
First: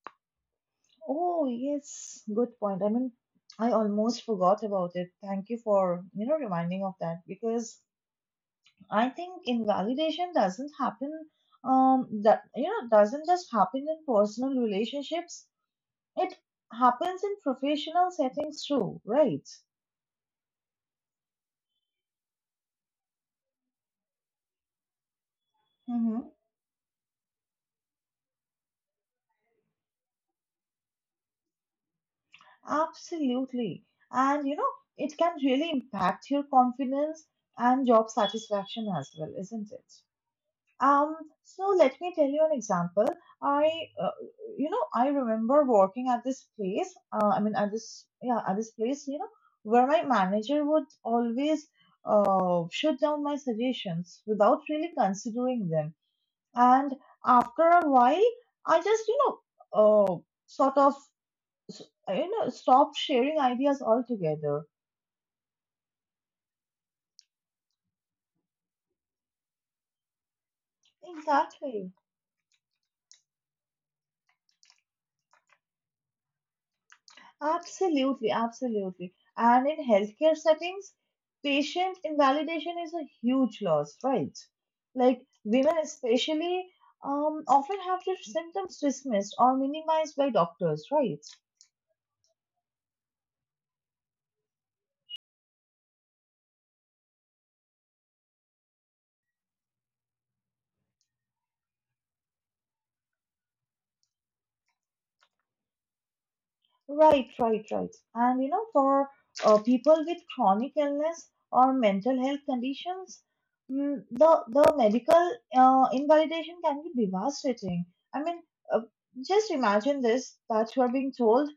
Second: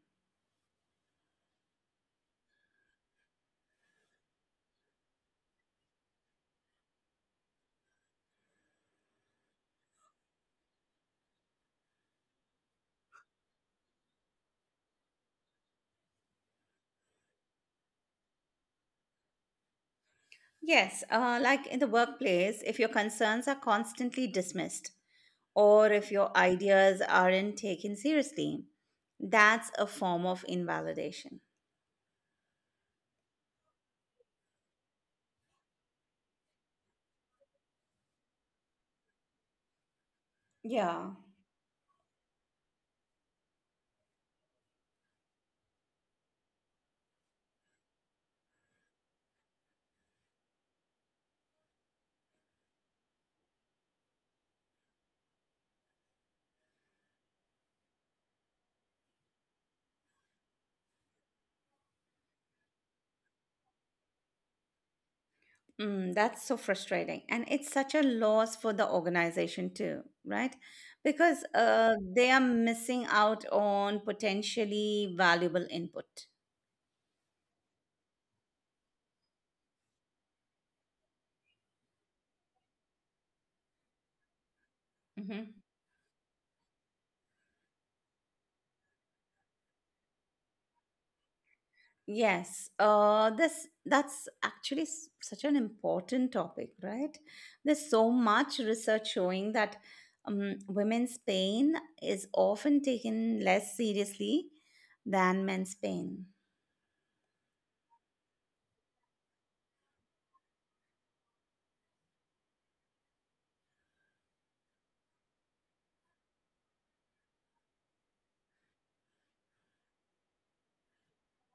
Speaker 2: Oh, yes, good point. I mean, I almost forgot about it. Thank you for, you know, reminding of that because I think invalidation doesn't happen, that, you know, doesn't just happen in personal relationships. It happens in professional settings too, right?
Speaker 1: Yes, like in the workplace, if your concerns are constantly dismissed or if your ideas aren't taken seriously, that's a form of invalidation.
Speaker 2: Absolutely. And you know, it can really impact your confidence and job satisfaction as well, isn't it?
Speaker 1: Yeah.
Speaker 2: Um, so let me tell you an example. I, uh, you know, I remember working at this place. At this, yeah, at this place, where my manager would always shut down my suggestions without really considering them. And after a while, I just, uh, sort of s- stop sharing ideas altogether.
Speaker 1: Mm, that's so frustrating. And it's such a loss for the organization, too, right? Because
Speaker 2: Exactly.
Speaker 1: they are missing out on potentially valuable input.
Speaker 2: Absolutely, absolutely. And in healthcare settings, patient invalidation is a huge loss, right? Like,
Speaker 1: Hmm.
Speaker 2: women especially often have their symptoms dismissed or minimized by doctors, right?
Speaker 1: Yes, this that's actually such an important topic, right? There's so much research showing that women's pain is often taken less seriously than men's pain.
Speaker 2: Right, right, right. And you know, for people with chronic illness or mental health conditions, mm, the medical invalidation can be devastating. I mean, uh, just imagine this, that you are being told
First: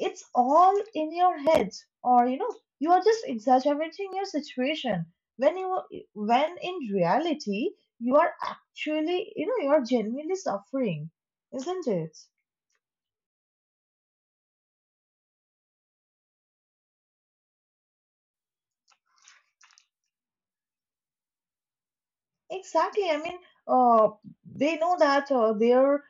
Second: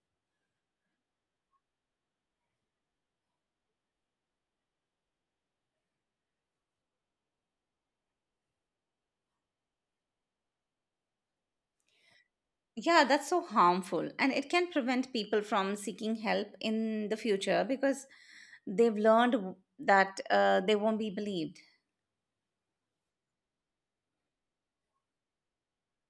Speaker 2: it's all in your head, or you know, you are just exaggerating your situation. When you when in reality you are actually, you know, you are genuinely suffering, isn't it?
Speaker 1: Yeah, that's so harmful, and it can prevent people from seeking help in the future because they've learned that they won't be believed.
Speaker 2: Exactly. I mean, uh, they know that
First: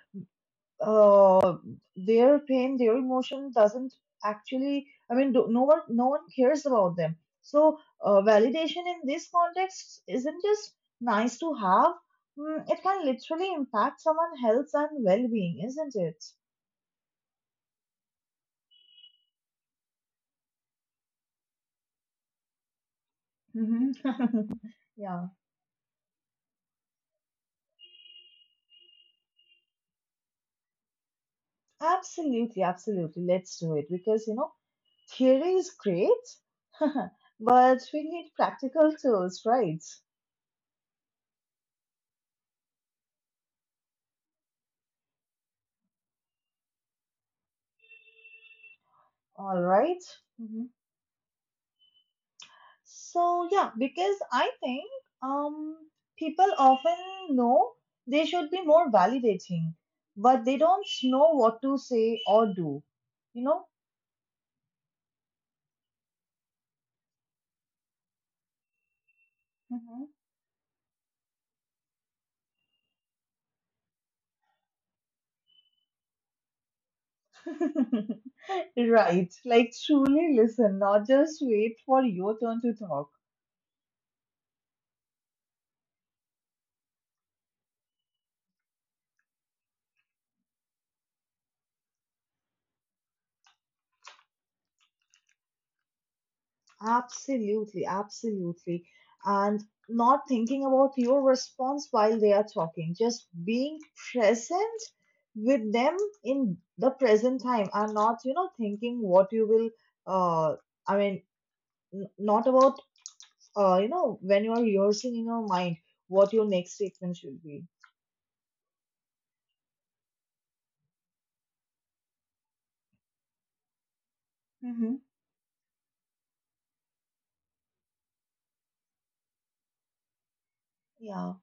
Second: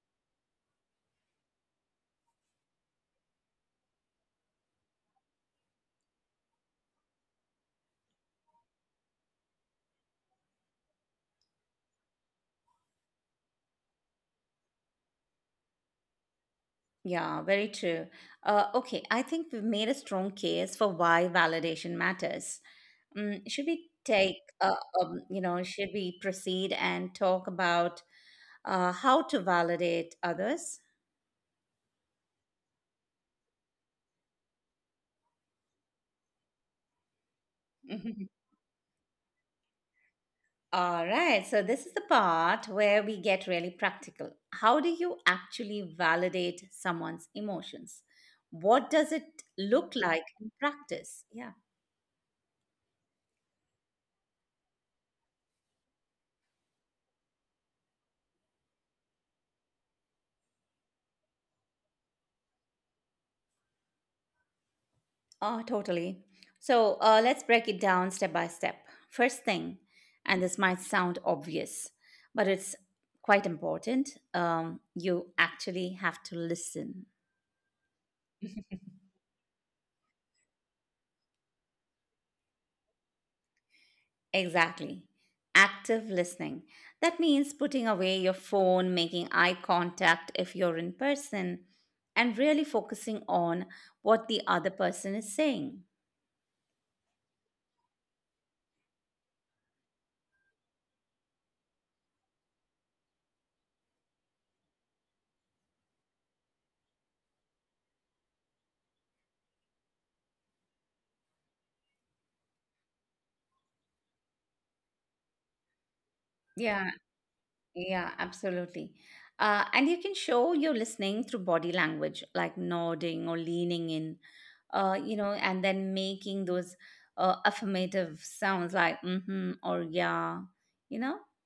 Speaker 2: uh, their pain, their emotion doesn't actually. I mean, no one cares about them. So validation in this context isn't just nice to have. Mm, it can literally impact someone's health and well-being, isn't it?
Speaker 1: Yeah, very true. Okay, I think we've made a strong case for why validation matters. Should we
Speaker 2: Mhm.
Speaker 1: take,
Speaker 2: Yeah,
Speaker 1: should we proceed and talk about how to validate others?
Speaker 2: absolutely, absolutely. Let's do it, because you know, theory is great, but we
Speaker 1: Mhm.
Speaker 2: need practical tools, right?
Speaker 1: All right, so this is the part where we get really practical. How do you actually validate someone's emotions? What does it
Speaker 2: All
Speaker 1: look
Speaker 2: right.
Speaker 1: like in
Speaker 2: Mhm.
Speaker 1: practice? Yeah.
Speaker 2: So yeah, because I think um people often know they should be more validating, but they don't know what to say or do. You know?
Speaker 1: Oh, totally. So let's break it down step by step. First thing,
Speaker 2: Mhm.
Speaker 1: and this might sound obvious, but it's quite important, you actually have to listen.
Speaker 2: Right. Like, truly listen, not just wait for your turn to talk.
Speaker 1: Exactly. Active listening. That means putting away your phone, making eye contact if you're in person, and really focusing on what the other person is saying.
Speaker 2: Absolutely, absolutely. And not thinking about your response while they are talking, just being present with them in the present time, and not, you know, thinking what you will, uh, I mean, not about, you know, when you are rehearsing in your mind what your next
Speaker 1: Yeah,
Speaker 2: statement should be.
Speaker 1: Yeah, absolutely. And you can show you're listening through body language, like nodding or leaning in,
Speaker 2: Hmm.
Speaker 1: and then making those affirmative sounds like mm-hmm or yeah, you know,
Speaker 2: Yeah.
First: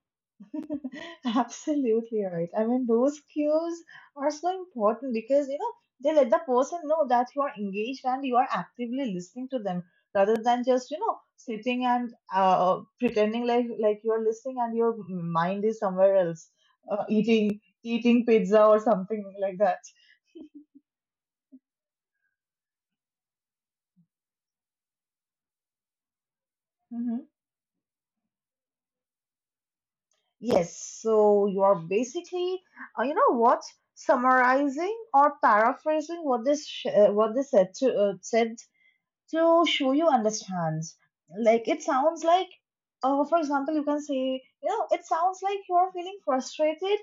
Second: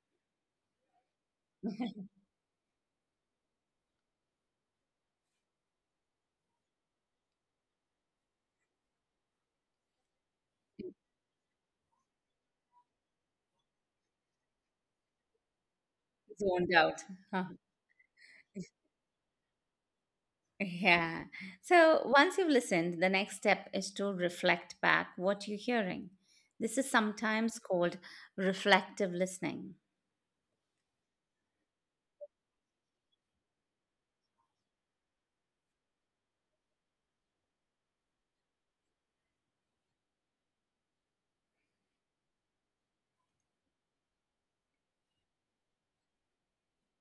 Speaker 2: Absolutely right. I mean, those cues are so important because you know, they let the person know that you are engaged and you are actively listening to them, rather than just, you know, sitting and pretending like you are listening and your mind is somewhere else,
Speaker 1: zoned out. Huh.
Speaker 2: eating pizza or something like that.
Speaker 1: Yeah. So once you've listened, the next step is to reflect back what you're hearing. This is
Speaker 2: Hmm.
Speaker 1: sometimes called reflective listening.
Speaker 2: Yes, so you are basically, you know what, summarizing or paraphrasing what they said, to said to show you understands. Like, it sounds like, for example, you can say, you know, it sounds like you're feeling frustrated,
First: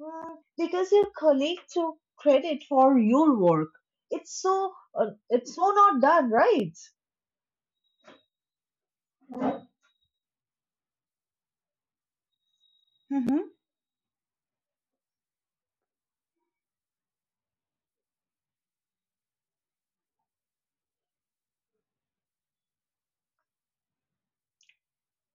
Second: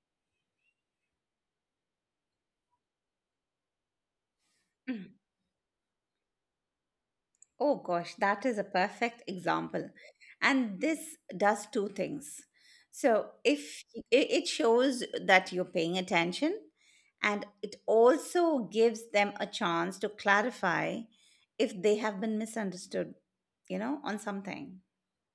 Speaker 2: mm, because your colleague took credit for your work. It's so, it's so not done, right?
Speaker 1: Oh gosh, that is a perfect example. And this does two things. So
Speaker 2: Mm-hmm.
Speaker 1: if it shows that you're paying attention, and it also gives them a chance to clarify if they have been misunderstood, you know, on something.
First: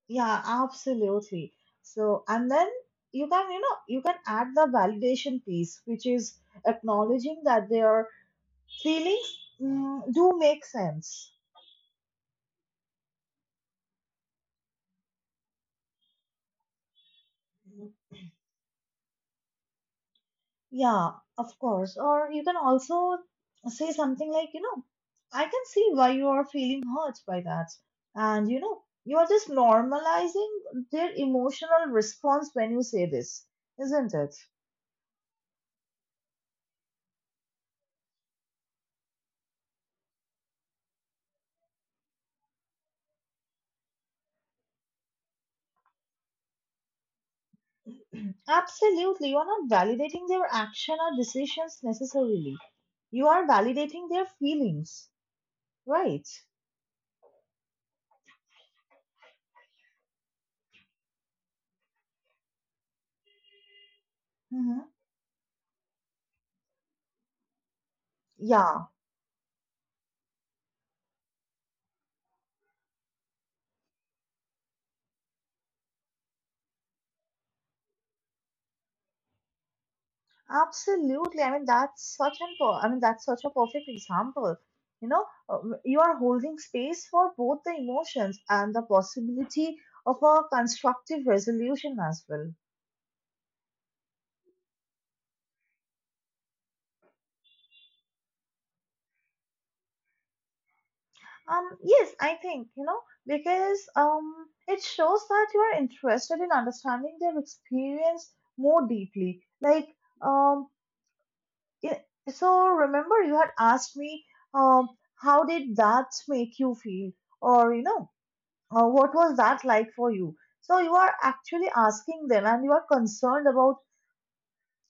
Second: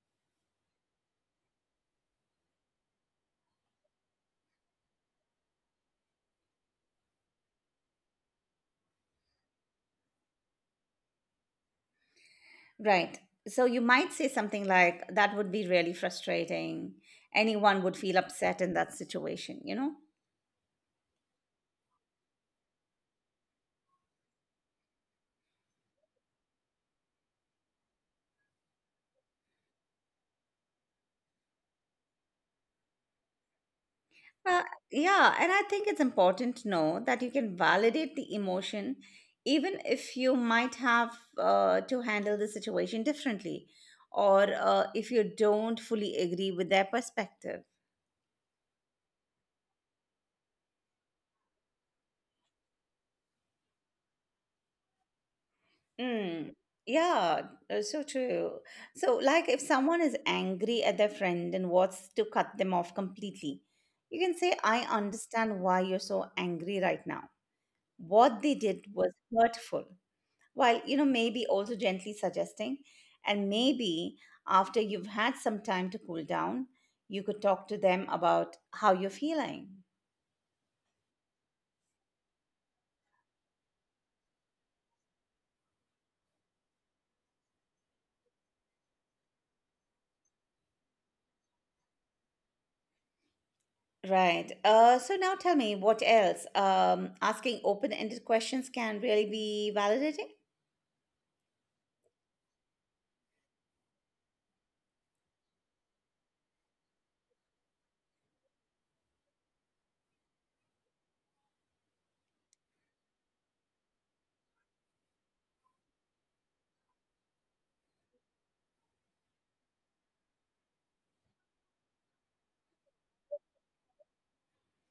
Speaker 2: Yeah, absolutely. So, and then you can, you know, you can add the validation piece, which is acknowledging that their feelings, mm, do make sense.
Speaker 1: Right. So you might say something like, that would be really frustrating. Anyone would feel upset in that situation, you know?
Speaker 2: Yeah, of course. Or you can also say something like, you know, I can see why you are feeling hurt by that. And, you know, you are just normalizing their emotional response when you say this, isn't it?
Speaker 1: Uh, yeah, and I think it's important to know that you can validate the emotion, even if you might have to handle the situation differently, or if you don't fully agree with their perspective.
Speaker 2: Absolutely. You are not validating their action or decisions necessarily. You are validating their feelings, right?
Speaker 1: Mm, yeah, so true. So, like if someone is angry at their friend and wants to cut them off completely, you can say, I
Speaker 2: Mm-hmm.
Speaker 1: understand why you're so angry right now. What they did
Speaker 2: Yeah.
Speaker 1: was hurtful, while you know maybe also gently suggesting, and maybe after you've had some time to cool down you could talk to them about how you're feeling.
Speaker 2: Absolutely. I mean, that's such a perfect example. You know, you are holding space for both the emotions and the possibility of a constructive resolution as well.
Speaker 1: Right. So now tell me what else. Asking open-ended questions can really be validating.
Speaker 2: Yes, I think, you know, because it shows that you are interested in understanding their experience more deeply. Like, um, i- so remember you had asked me, um, how did that make you feel? Or, you know, what was that like for you? So you are actually asking them, and you are concerned about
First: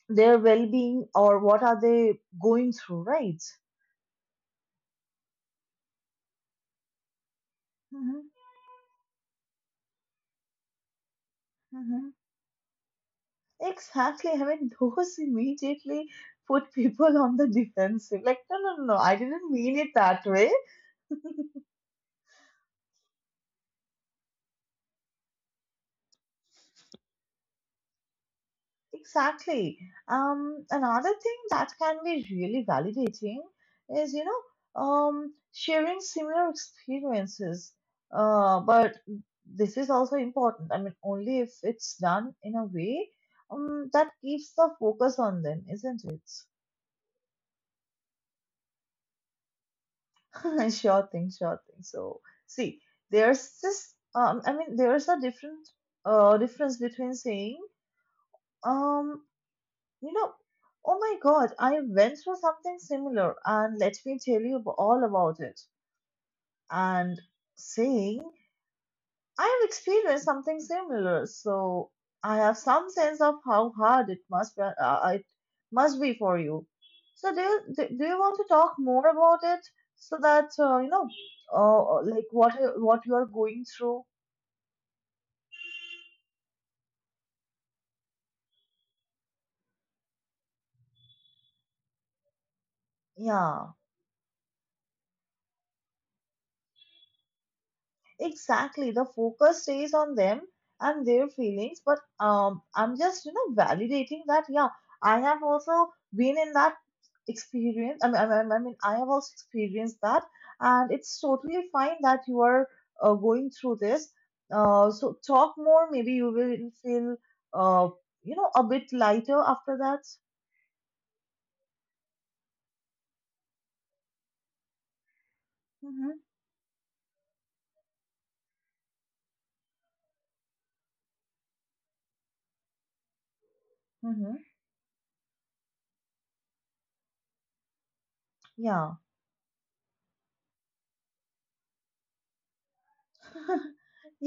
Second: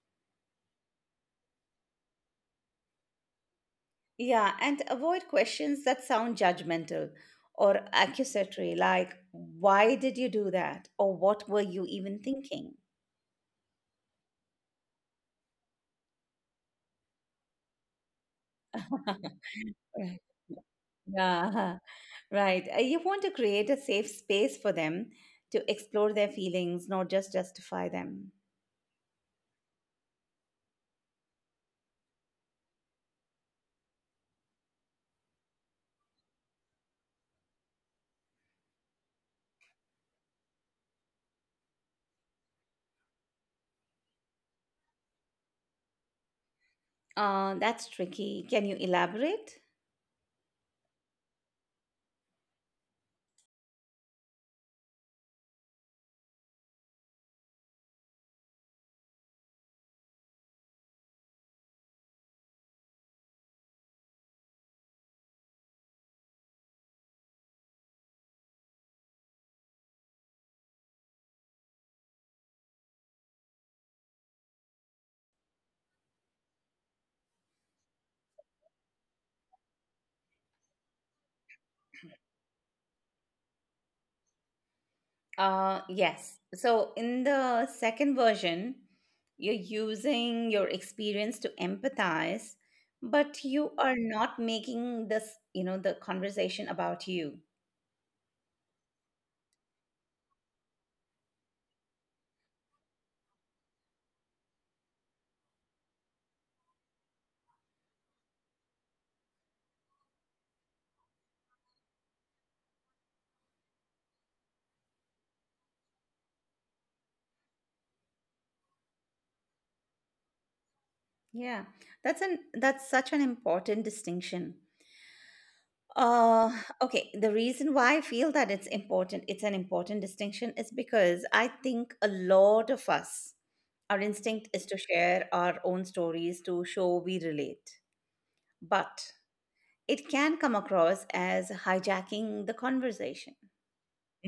Speaker 2: their well-being, or what are they going through, right?
Speaker 1: Yeah, and avoid questions that sound judgmental or
Speaker 2: Hmm.
Speaker 1: accusatory, like, why did you do that? Or what were you
Speaker 2: Hmm.
Speaker 1: even thinking?
Speaker 2: Exactly. I mean, those immediately put people on the defensive. Like, no, no, no, no, I didn't mean it
Speaker 1: Right.
Speaker 2: that way.
Speaker 1: Yeah, right. You want to create a safe space for them to explore their feelings, not just justify them.
Speaker 2: Exactly. Another thing that can be really validating is, you know, sharing similar experiences. But this is also important. I mean, only if it's done in a way, that keeps the focus on them, isn't it?
Speaker 1: That's tricky. Can you elaborate?
Speaker 2: Sure thing, sure thing. So, see, there's this. There's a different difference between saying, um, you know, oh my God, I went through something similar, and let me tell you all about it. And saying, I have experienced something similar, so I have some sense of how hard it must be for you. So do you want to talk more about it, so that, you know, like what you are going through?
Speaker 1: Yes. So in the second version, you're using your experience to empathize, but you
Speaker 2: Yeah.
Speaker 1: are not making this, you know, the conversation about you.
Speaker 2: Exactly. The focus stays on them and their feelings, but I'm just, you know, validating that, yeah, I have also been in that experience. I have also experienced that, and it's totally fine that you are going through this. So talk more. Maybe you will feel, uh, you know, a bit lighter after that.
Speaker 1: Yeah. That's such an important distinction.
Speaker 2: Mm-hmm.
Speaker 1: Uh, okay, the reason why I feel that it's important, it's an important distinction, is because I think a lot of us, our
Speaker 2: Mm-hmm.
Speaker 1: instinct is to share our own stories to show we relate.
Speaker 2: Yeah.
Speaker 1: But it can come across as hijacking the conversation.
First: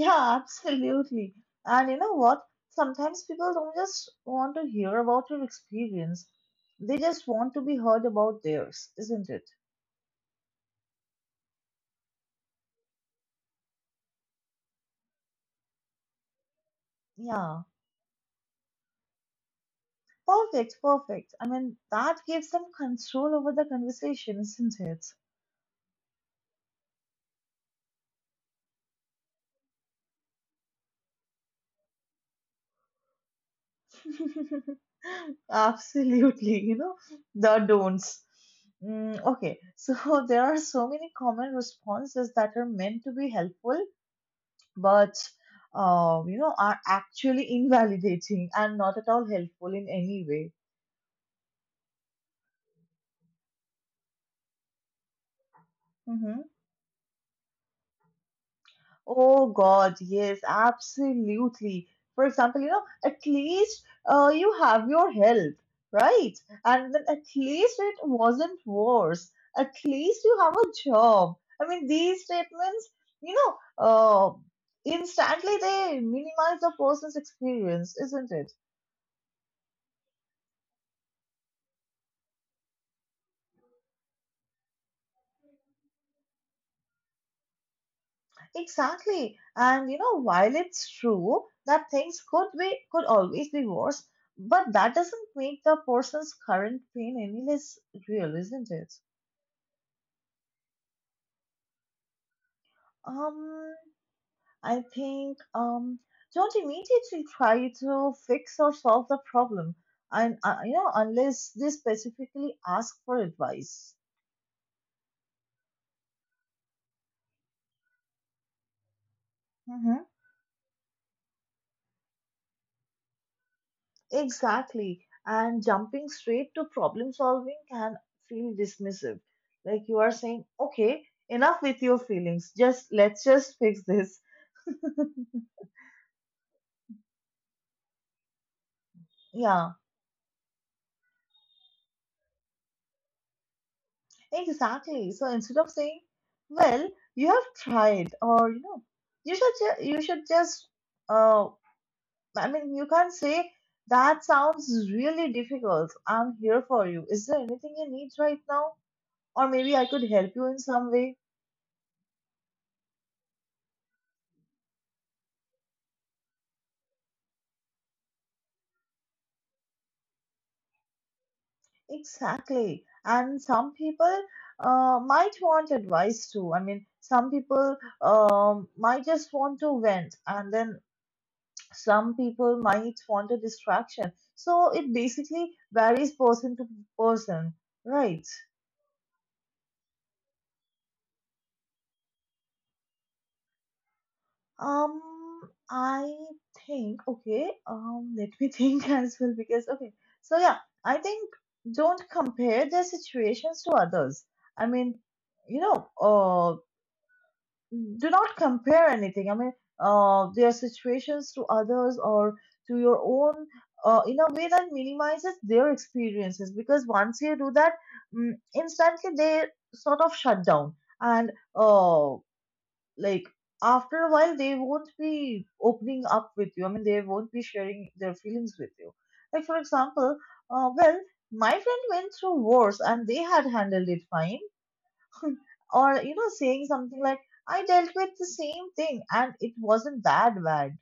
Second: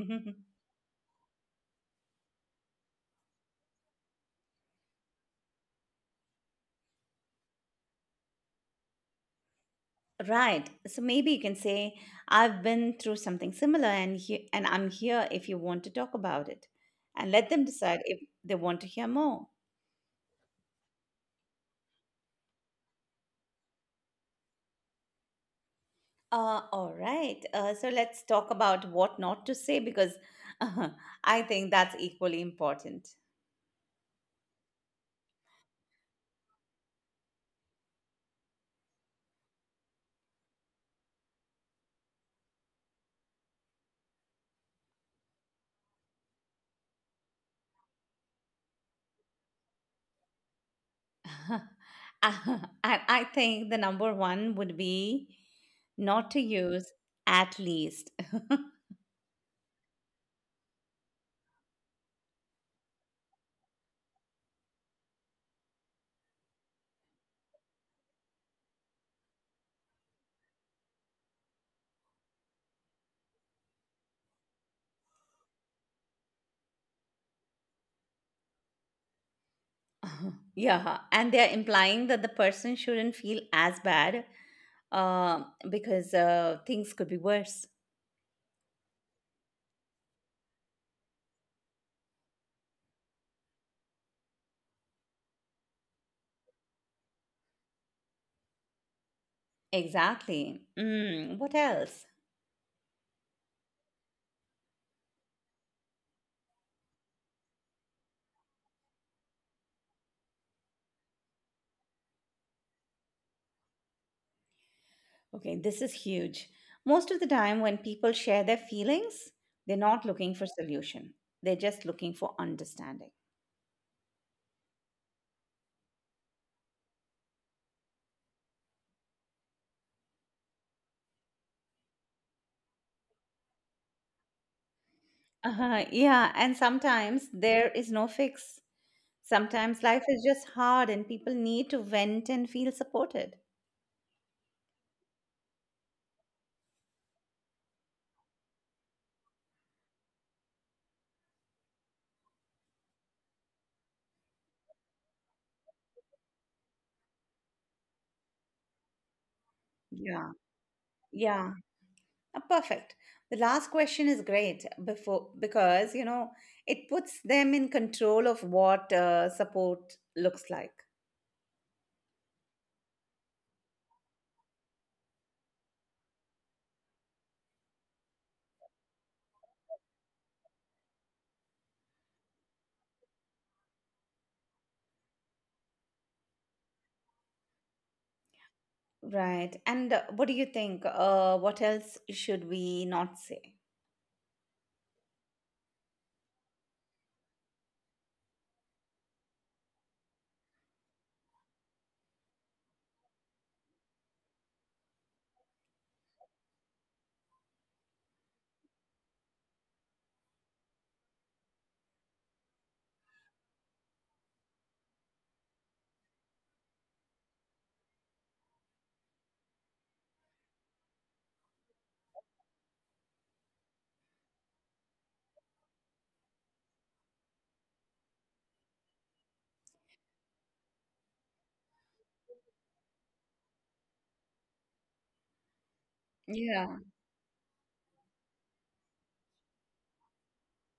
Speaker 1: Mhm.
Speaker 2: absolutely. And you know what? Sometimes people don't just want to hear about your experience. They just want to be heard about theirs, isn't it?
Speaker 1: Right. So maybe you can say, I've been through something similar, and I'm here if you want to talk about it. And let
Speaker 2: Yeah.
Speaker 1: them decide if they want to hear more.
Speaker 2: Perfect, perfect. I mean, that gives them control over the conversation, isn't it?
Speaker 1: All right. So let's talk about what not to say, because I think that's equally important.
Speaker 2: Absolutely, you know, the don'ts. Mm, okay, so there are so many common responses that are meant to be helpful, but you know, are actually invalidating and not at all helpful in any way.
Speaker 1: And I think the number one would be not to
Speaker 2: Mm-hmm.
Speaker 1: use at least.
Speaker 2: Oh God, yes, absolutely. For example, you know, at least you have your health, right? And then, at least it wasn't worse. At least you have a job. I mean, these statements, you know, uh, instantly they minimize the person's experience, isn't it?
Speaker 1: Yeah, and they're implying that the person shouldn't feel as bad uh, because things could be worse.
Speaker 2: Exactly. And you know, while it's true that things could always be worse, but that doesn't make the person's current pain any less real, isn't it?
Speaker 1: Exactly. Mm, what else?
Speaker 2: Um, I think, don't immediately try to fix or solve the problem, and you know, unless they specifically ask for advice.
Speaker 1: Okay, this is huge. Most of the time, when people share their feelings, they're
Speaker 2: Mm-hmm.
Speaker 1: not looking for solution. They're just looking for understanding.
Speaker 2: Exactly. And jumping straight to problem solving can feel dismissive. Like, you are saying, okay, enough with your feelings. Just let's just fix this.
Speaker 1: Uh-huh, yeah, and sometimes there is no fix.
Speaker 2: Yeah,
Speaker 1: Sometimes life is just hard and people need to vent and feel supported.
Speaker 2: exactly. So instead of saying, well, you have tried, or you know, you should just uh I mean, you can say, that sounds really difficult. I'm here for you. Is there anything you need right now? Or maybe I could
Speaker 1: Yeah,
Speaker 2: help you in some way.
Speaker 1: yeah. Perfect. The last question is great before because you know it puts them in control of what support looks like.
Speaker 2: Exactly. And some people might want advice too. I mean, some people might just want to vent, and then some people might want a distraction. So it basically varies person to person, right?
Speaker 1: Right. And what do you think? What else should we not say?
Speaker 2: Um, I think, okay, let me think as well, because, okay, so yeah, I think, don't compare their situations to others. I mean, you know, do not compare anything. I mean, their situations to others, or to your own, in a way that minimizes their experiences. Because once you do that, mm, instantly they sort of shut down. And like, after a while, they won't be opening up with you. I mean, they won't be sharing their feelings with you. Like, for example, well, my friend went through wars and they had handled it fine, or you know, saying
Speaker 1: Yeah.
Speaker 2: something like, I dealt with the same thing and it wasn't that bad.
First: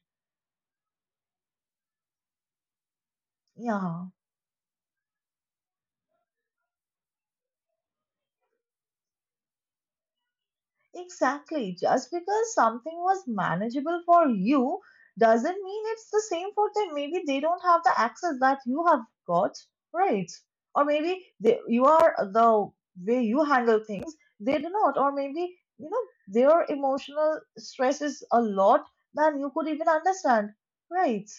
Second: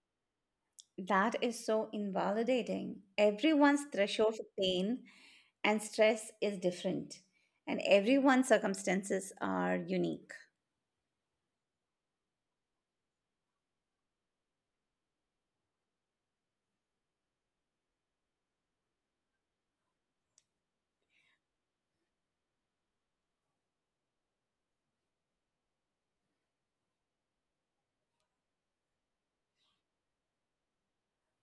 Speaker 1: That is so invalidating. Everyone's
Speaker 2: Yeah.
Speaker 1: threshold for pain and stress is different, and everyone's circumstances are unique.
Speaker 2: Exactly. Just because something was manageable for you doesn't mean it's the same for them. Maybe they don't have the access that you have got, right? Or maybe they, you are the way you handle things, they do not. Or maybe, you know, their emotional stress is a lot than you could even understand, right?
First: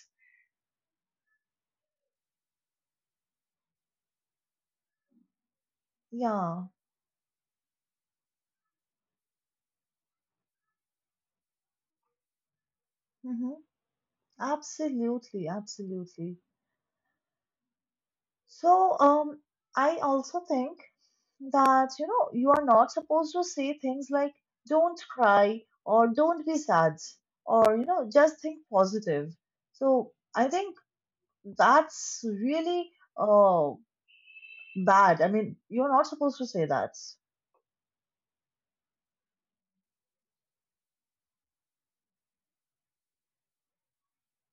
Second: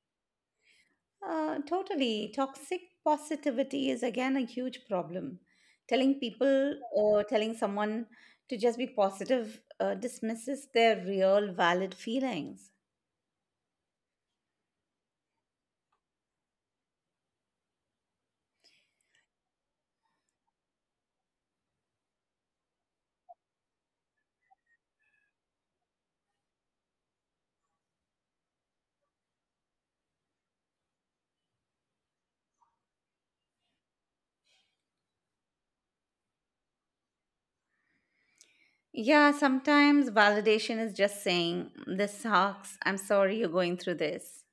Speaker 1: Totally. Toxic positivity is again a huge problem. Telling
Speaker 2: Yeah.
Speaker 1: people or telling someone to just be positive dismisses their real valid feelings.
Speaker 2: Mhm. Absolutely, absolutely. So, I also think that, you know, you are not supposed to say things like, don't cry or don't be sad, or, you know, just think positive. So, I think that's really uh, bad. I mean, you're not supposed to say that.
Speaker 1: Yeah, sometimes validation is just saying, this sucks. I'm sorry you're going through this.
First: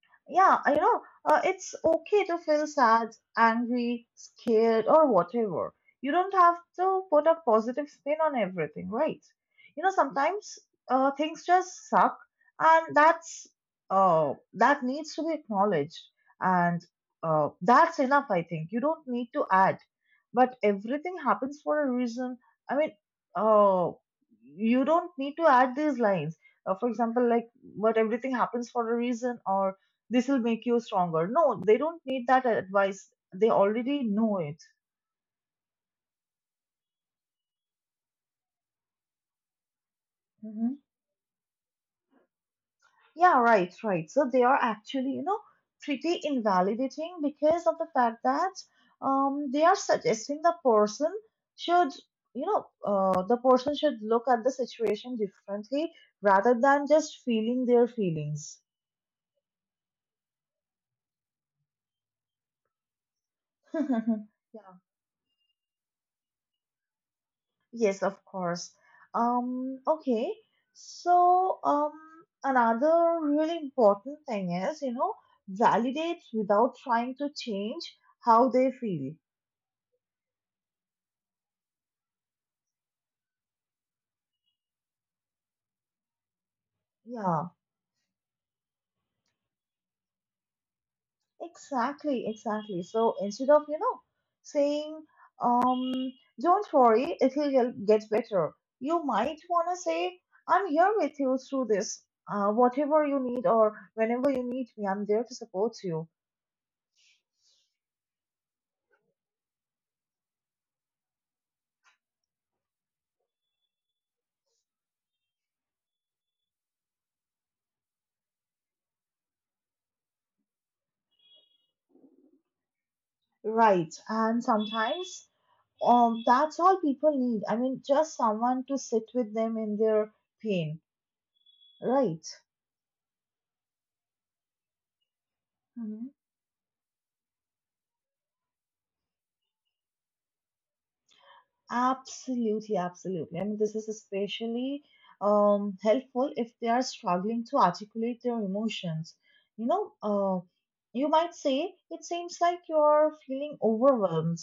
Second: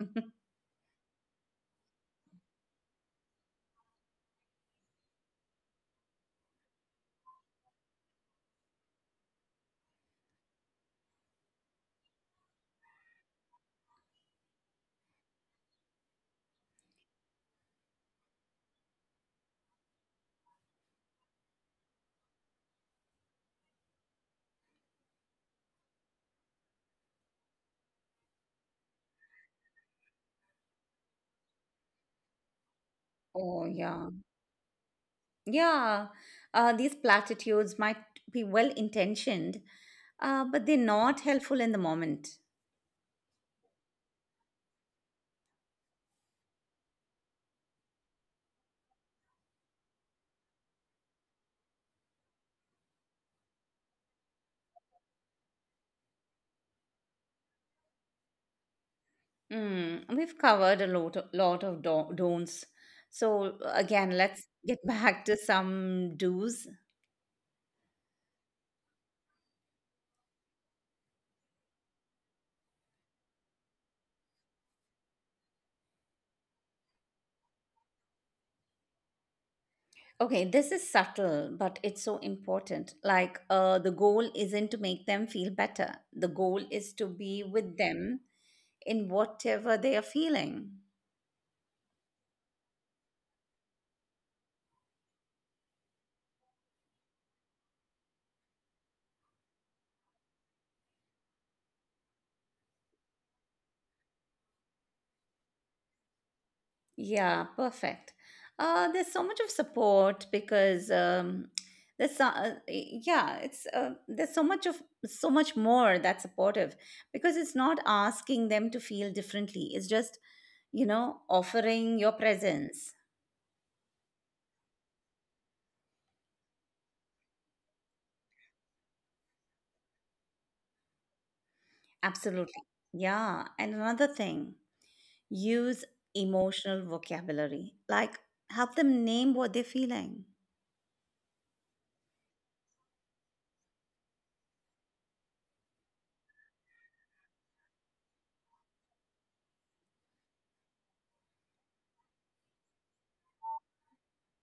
Speaker 2: Yeah, you know, it's okay to feel sad, angry, scared, or whatever. You don't have to put a positive spin on everything, right? You know, sometimes things just suck, and that's that needs to be acknowledged, and that's enough, I think. You don't need to add, but everything happens for a reason. I mean, uh, you don't need to add these lines. For example, like, but everything happens for a reason, or this will make you stronger. No, they don't need that advice. They
Speaker 1: Oh,
Speaker 2: already
Speaker 1: yeah.
Speaker 2: know it.
Speaker 1: Yeah, these platitudes might be well intentioned, but
Speaker 2: Mm-hmm.
Speaker 1: they're not helpful in the moment.
Speaker 2: Yeah, right, right. So they are actually, you know, pretty invalidating, because of the fact that they are suggesting should, you know, the person should look at the situation differently, rather than just feeling their feelings.
Speaker 1: Mm, we've covered a lot of don'ts. So, again, let's
Speaker 2: Yeah.
Speaker 1: get back to some do's.
Speaker 2: Yes, of course. Okay. So, another really important thing is, you know, validate without trying to change how they feel.
Speaker 1: Okay, this is subtle, but it's so important. Like, the goal isn't to make them feel better, the goal is to
Speaker 2: Yeah,
Speaker 1: be with them in whatever they are feeling.
Speaker 2: exactly, exactly. So instead of, saying, um, don't worry, it'll get better. You might want to say, I'm here with you through this, whatever you need or whenever you need me, I'm there to support you.
Speaker 1: Yeah, perfect. There's so much of support because there's so, yeah, it's There's so much of, so much more that's supportive because it's not asking them to feel differently. It's just you know offering your presence.
Speaker 2: Right. And sometimes that's all people need. I mean, just someone to sit with them in their pain, right?
Speaker 1: Absolutely. Yeah, and another thing, use
Speaker 2: hmm
Speaker 1: emotional vocabulary. Like help them name what they're feeling.
Speaker 2: Absolutely, absolutely. I mean, this is especially helpful if they are struggling to articulate their emotions. You know, you might say, it seems like you're feeling overwhelmed,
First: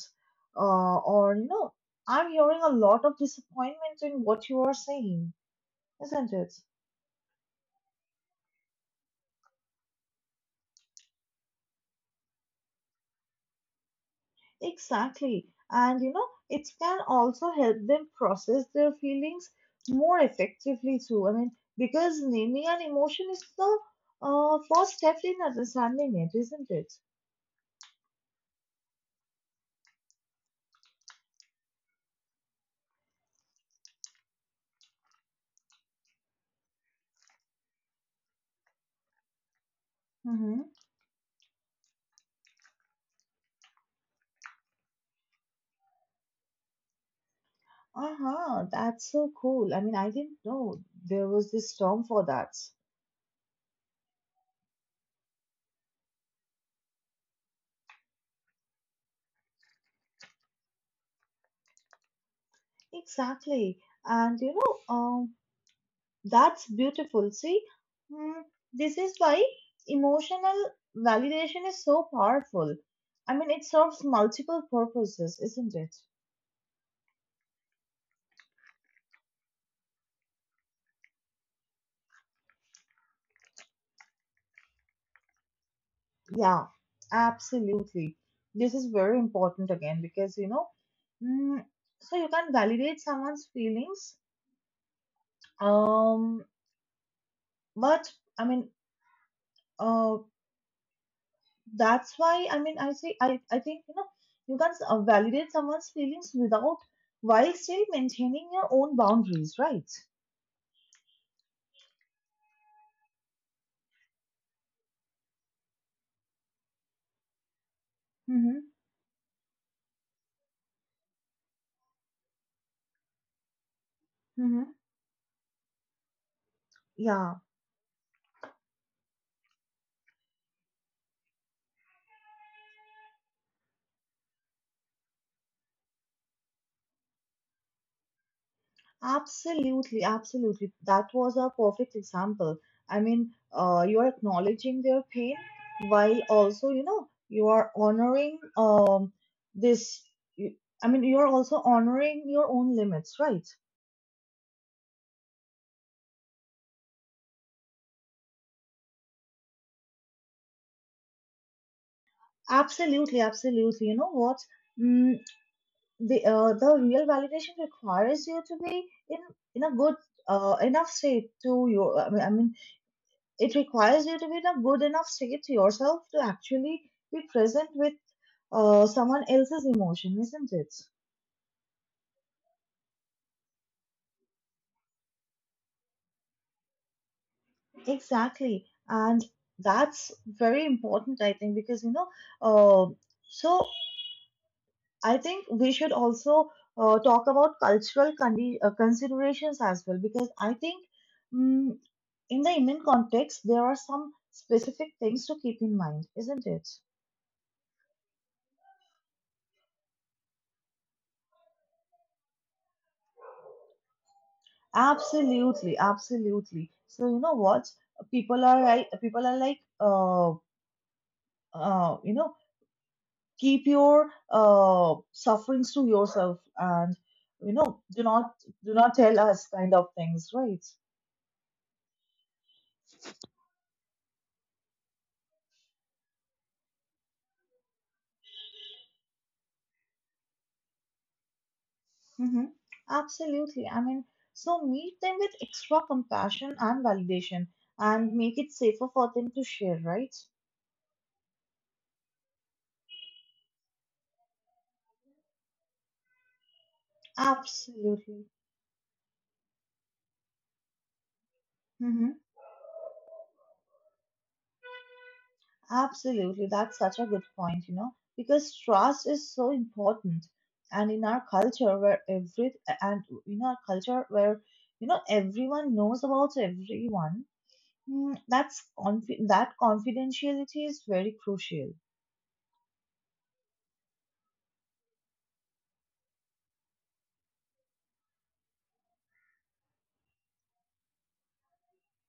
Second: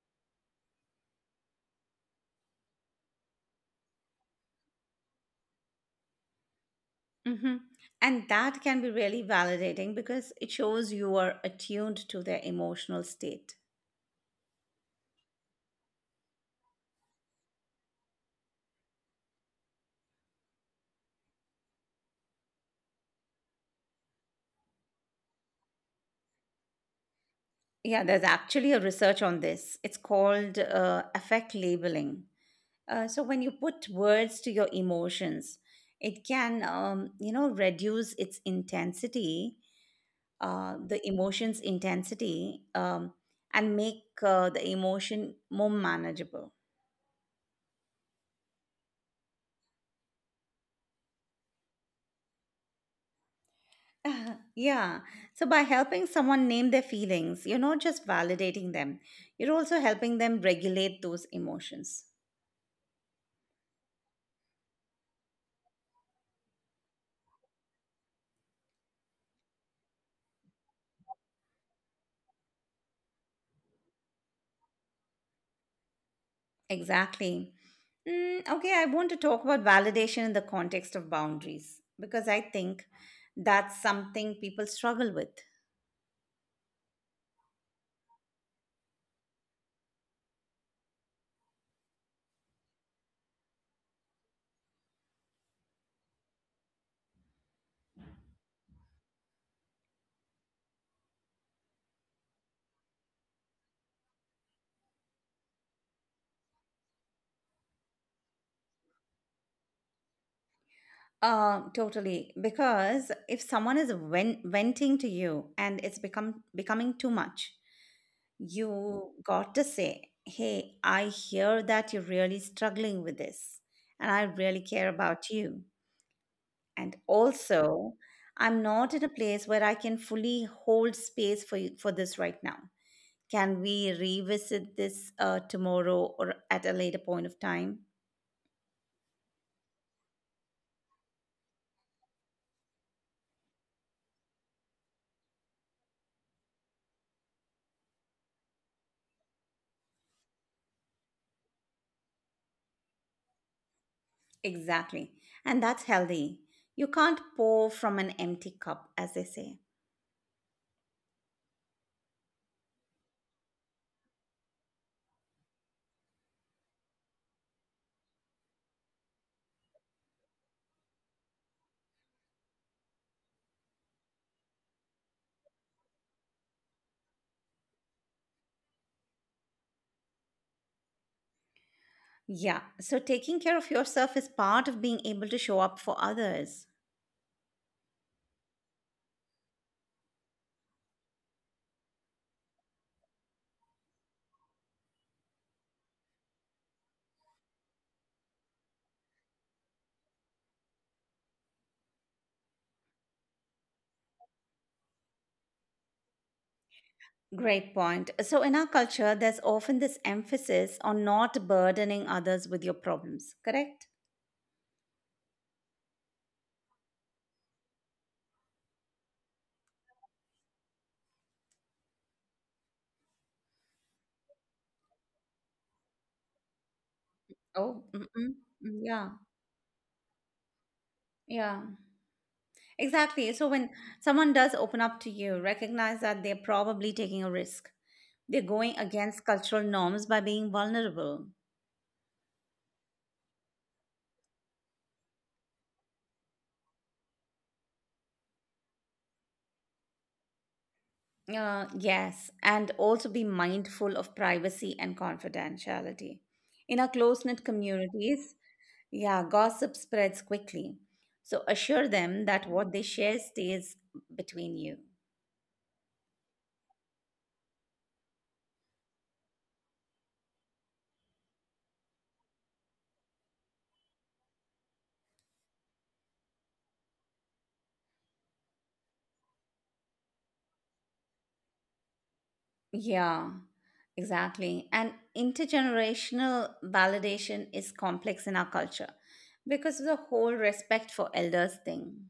Speaker 2: or, you know, I'm hearing a lot of disappointment in what you are saying, isn't it?
Speaker 1: Hmm. And that can be really validating because it shows you are attuned to their emotional state.
Speaker 2: Exactly. And you know, it can also help them process their feelings more effectively too. I mean, because naming an emotion is the first step in understanding it, isn't it?
Speaker 1: Yeah, there's actually a research on this. It's called affect labeling. So when you put words to your emotions, it can, reduce its intensity,
Speaker 2: Mm-hmm.
Speaker 1: the emotion's intensity, and make the emotion more manageable.
Speaker 2: Uh-huh, that's so cool. I mean, I didn't know there was this term for that.
Speaker 1: Yeah. So by helping someone name their feelings, you're not just validating them, you're also helping them regulate those emotions.
Speaker 2: Exactly. And that's beautiful. See, mm, this is why emotional validation is so powerful. I mean, it serves multiple purposes, isn't it?
Speaker 1: Exactly. Mm, okay, I want to talk about validation in the context of boundaries because I think that's something people struggle with.
Speaker 2: Yeah, absolutely. This is very important again because you know, mm, so you can validate someone's feelings. Um, but I mean, uh, that's why, I mean, I say I think, you know, you can validate someone's feelings without while still maintaining your own boundaries, right?
Speaker 1: Totally. Because if someone is venting to you and it's become becoming too much,
Speaker 2: Mm-hmm.
Speaker 1: you got to say, "Hey, I hear that you're really struggling with this, and I really
Speaker 2: Mm-hmm.
Speaker 1: care about you. And
Speaker 2: Yeah,
Speaker 1: also, I'm not in a place where I can fully hold space for you, for this right now. Can we revisit this tomorrow or at a later point of time?"
Speaker 2: absolutely, absolutely. That was a perfect example. I mean, you are acknowledging their pain while also, you know, you are honoring this. you- I mean, you are also honoring your own limits, right?
Speaker 1: Exactly. And that's healthy. You can't pour from an empty cup, as they say.
Speaker 2: Absolutely, absolutely. You know what? Mm, the the real validation requires you to be in a good enough state to your. I mean, It requires you to be in a good enough state yourself to actually be present with someone else's emotion, isn't it?
Speaker 1: Yeah, so taking care of yourself is part of being able to show up for others.
Speaker 2: Exactly. And that's very important, I think, because, you know, uh, so I think we should also talk about considerations as well, because I think mm in the Indian context, there are some specific things to keep in mind, isn't it?
Speaker 1: Great point. So, in our culture, there's often this emphasis on not burdening others with your problems, correct?
Speaker 2: Absolutely, absolutely. So you know what? People are like you know keep your sufferings to yourself, and you know,
Speaker 1: Oh,
Speaker 2: do
Speaker 1: mm-mm.
Speaker 2: not
Speaker 1: Yeah,
Speaker 2: tell us kind of things, right?
Speaker 1: yeah, exactly. So, when someone does open up to you, recognize that they're probably taking a risk. They're going against cultural norms by being vulnerable.
Speaker 2: hmm Absolutely. I mean, so meet them with extra compassion and validation, and make it safer for them to share, right?
Speaker 1: Yes, and also be mindful of privacy and confidentiality. In our close knit
Speaker 2: Absolutely.
Speaker 1: communities, yeah, gossip spreads quickly. So assure
Speaker 2: Mhm.
Speaker 1: them that what they share stays between you.
Speaker 2: Absolutely, that's such a good point, you know, because trust is so important. And in our culture where every and in our culture where, you know, everyone knows about everyone, that confidentiality is very crucial.
Speaker 1: Yeah, exactly. And intergenerational validation is complex in our culture because of the whole respect for elders thing.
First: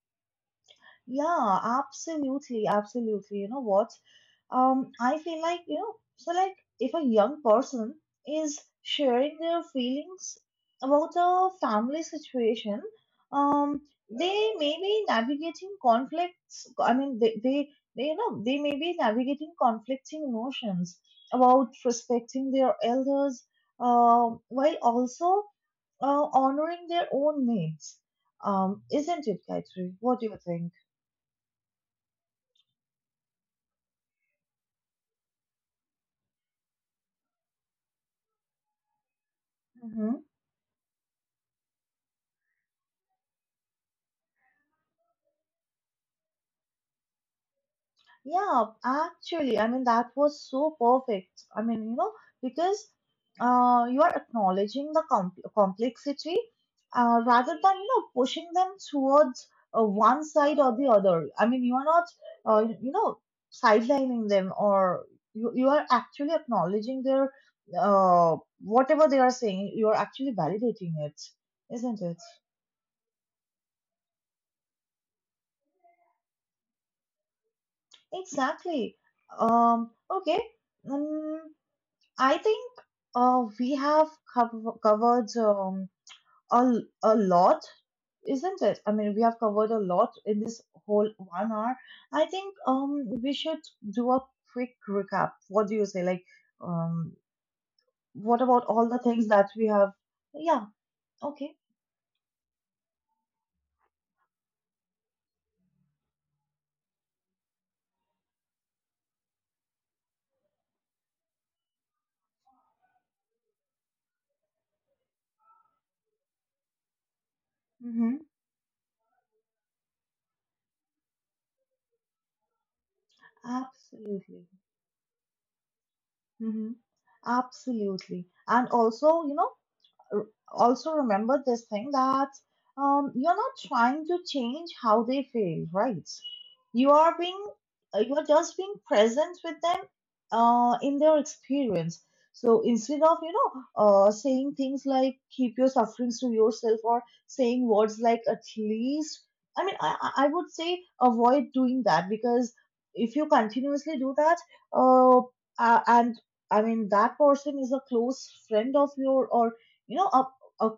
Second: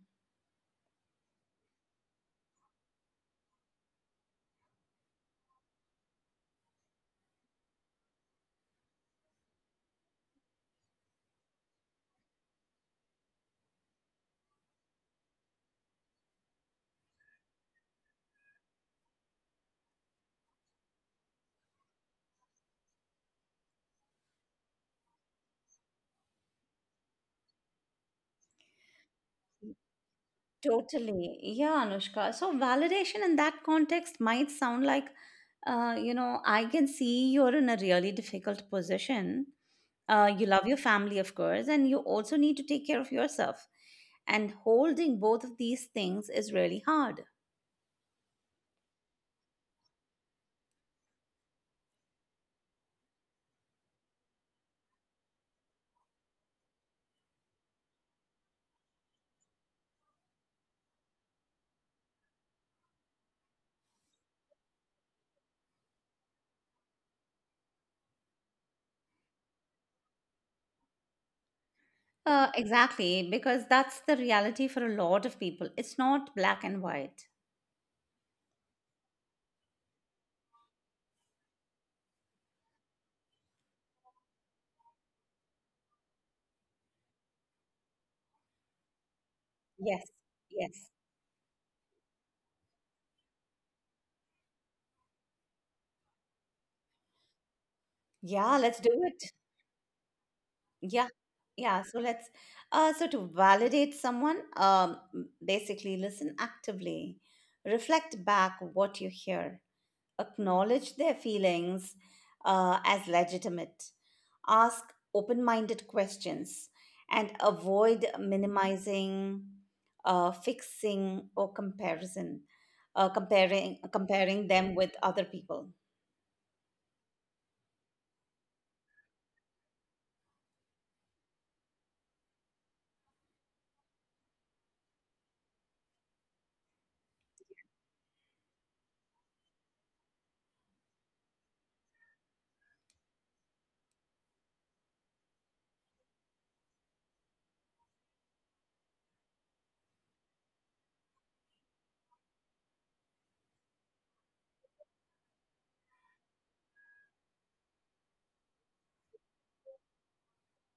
Speaker 2: Yeah, absolutely, absolutely. You know what? I feel like, you know, so like if a young person is sharing their feelings about a family situation, um, they may be navigating conflicts. I mean, they may be navigating conflicting emotions about respecting their elders, while also honoring their own needs. Isn't it, Gayatri? What do you think?
Speaker 1: Totally. Yeah, Anushka. So validation in that context might sound like, I can see you're in a really difficult position. You love your family, of course, and you also need to take care of yourself. And holding both of these things is really hard.
Speaker 2: Yeah, actually, I mean, that was so perfect. I mean, you know, because you are acknowledging the complexity rather than, you know, pushing them towards one side or the other. I mean, you are not, you know, sidelining them, or you are actually acknowledging their whatever they are saying, you are actually validating it, isn't it?
Speaker 1: Exactly, because that's the reality for a lot of people. It's not black and white.
Speaker 2: Exactly. Okay. Mm I think we have covered a lot, isn't it? I mean, we have covered a
Speaker 1: Yes,
Speaker 2: lot in this
Speaker 1: yes.
Speaker 2: whole 1 hour. I think we should do a quick recap. What do you say? Like, um, what
Speaker 1: Yeah,
Speaker 2: about
Speaker 1: let's do
Speaker 2: all the things
Speaker 1: it.
Speaker 2: that we have? Yeah,
Speaker 1: Yeah,
Speaker 2: okay.
Speaker 1: yeah. So let's so to validate someone, basically listen actively, reflect back what you hear, acknowledge their feelings as legitimate, ask open-minded questions, and avoid
Speaker 2: Mm-hmm.
Speaker 1: minimizing, fixing, or comparison, uh, comparing
Speaker 2: Absolutely.
Speaker 1: comparing them with other people.
Speaker 2: Mm-hmm. Absolutely. And also, you know, r- also remember this thing that you're not trying to change how they feel, right? You are being, you are just being present with them in their experience. So instead of, you know, saying things like keep your sufferings to yourself, or saying words like at least, I would say avoid doing that, because if you continuously do that, uh, and I mean that person is a close friend of your or you know, a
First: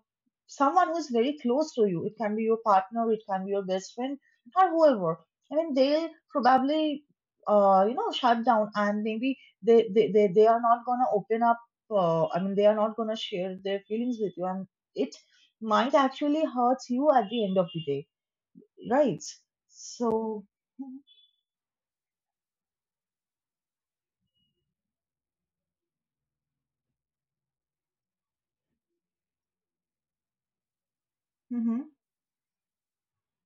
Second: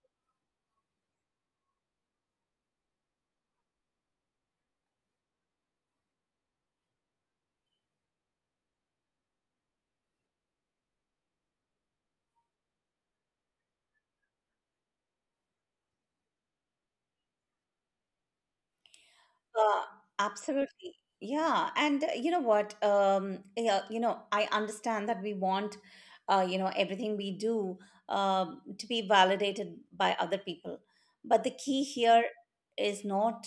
Speaker 2: someone who is very close to you. It can be your partner, it can be your best friend, or whoever. I mean, they'll probably you know, shut down, and maybe they are not going to open up, I mean, they are not going to share their feelings with you, and it might actually hurt you at the end of the day, right?
Speaker 1: Uh,
Speaker 2: So
Speaker 1: absolutely. Yeah. And you know what? Yeah, you know, I understand that we want, you know, everything we do to be validated by other people. But the key
Speaker 2: Mm-hmm.
Speaker 1: here is not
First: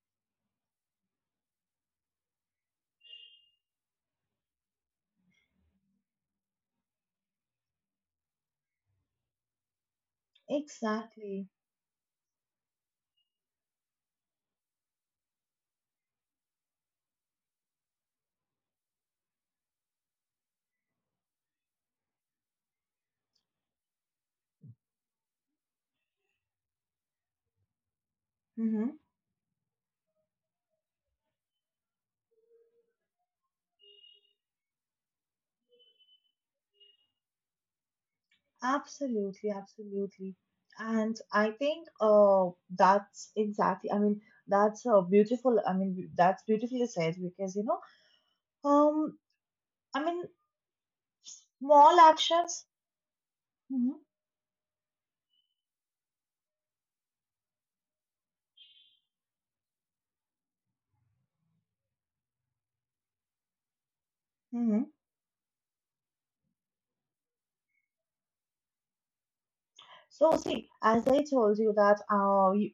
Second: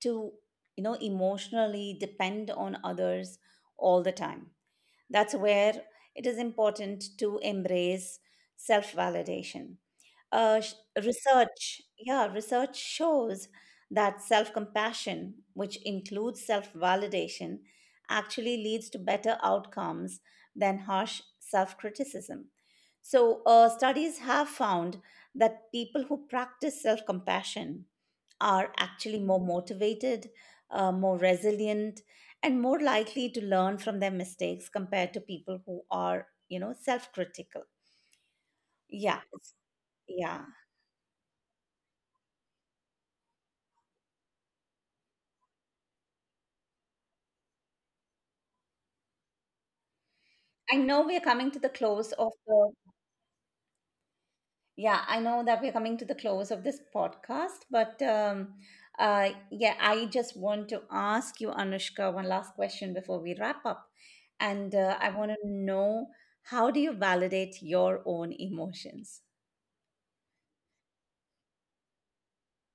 Speaker 1: to, you know, emotionally depend on others all the time. That's where it is important to embrace self validation. Uh, sh-
Speaker 2: Exactly.
Speaker 1: research, yeah, research shows that self compassion, which includes self validation, actually leads to better outcomes than harsh self criticism. So, studies have found that people who practice self compassion are
Speaker 2: Mm-hmm.
Speaker 1: actually more motivated, more resilient, and more likely to learn from their mistakes compared to people who are, you know, self critical. Yeah,
Speaker 2: Absolutely,
Speaker 1: it's-
Speaker 2: absolutely.
Speaker 1: yeah.
Speaker 2: And I think that's exactly, I mean, that's beautiful, I mean, that's beautifully said, because you know, um i mean
Speaker 1: I know we are coming to the
Speaker 2: small
Speaker 1: close of
Speaker 2: actions.
Speaker 1: the
Speaker 2: Mm-hmm.
Speaker 1: Yeah, I know that we're coming to the close of this podcast, but yeah, I just want to ask you, Anushka, one last question before we wrap up, and
Speaker 2: Mm-hmm.
Speaker 1: I want to know, how do you validate your own emotions?
Speaker 2: So see, as I told you that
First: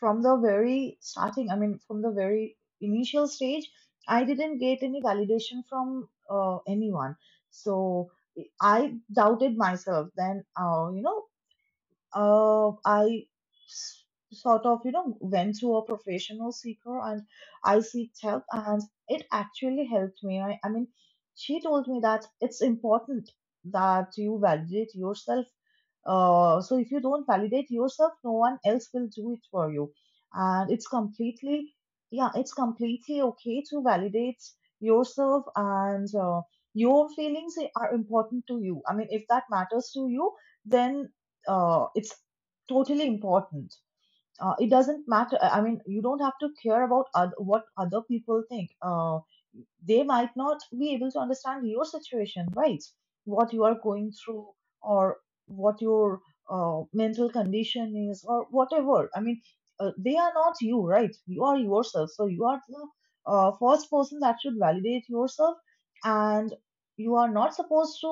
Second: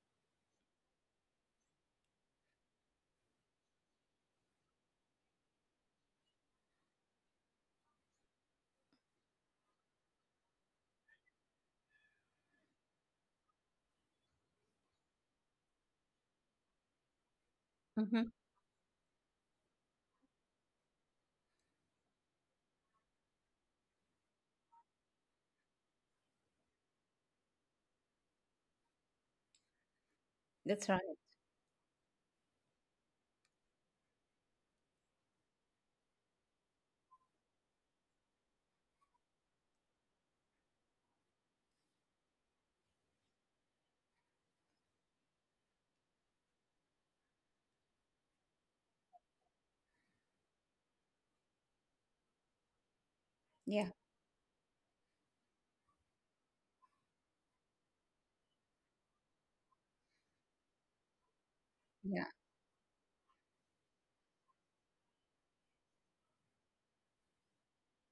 Speaker 2: from the very starting, I mean, from the very initial stage, I didn't get any validation from anyone. So I doubted myself. Then, uh, I s- sort of, you know, went to a professional seeker and I seeked
Speaker 1: Mhm.
Speaker 2: help, and it actually helped me. I mean, she told me that it's important that you validate yourself. So if you don't validate yourself, no one else will do it for you. And it's
Speaker 1: That's right.
Speaker 2: completely, yeah, it's completely okay to validate yourself, and your feelings are important to you. I mean, if that matters to you, then it's totally important. It doesn't matter, I mean, you don't have to care about what other people think. They might not be able to understand your situation, right, what you are
Speaker 1: Yeah.
Speaker 2: going through, or what your mental condition is, or whatever. I mean, they are not you, right? You are yourself,
Speaker 1: Yeah.
Speaker 2: so you are the first person that should validate yourself, and you are not supposed to,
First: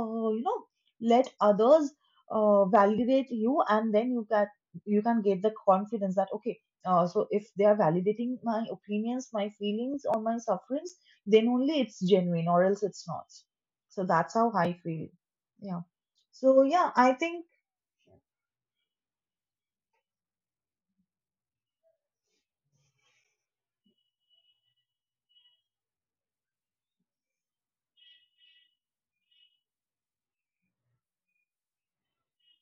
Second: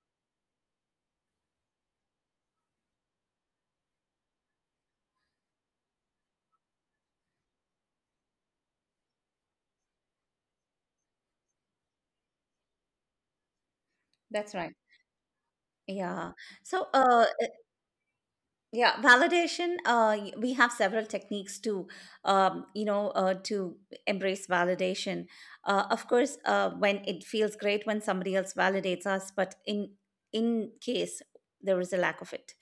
Speaker 2: you know, let others validate you, and then you can, you can get the confidence that okay, so if they are validating my opinions, my feelings, or my sufferings, then only it's genuine, or else it's not. So that's how
Speaker 1: That's
Speaker 2: I
Speaker 1: right.
Speaker 2: feel. Yeah.
Speaker 1: Yeah.
Speaker 2: So
Speaker 1: So,
Speaker 2: yeah, I think
Speaker 1: we have several techniques to you know, to embrace validation, of course. When it feels great when somebody else validates us, but in case there is a lack of it,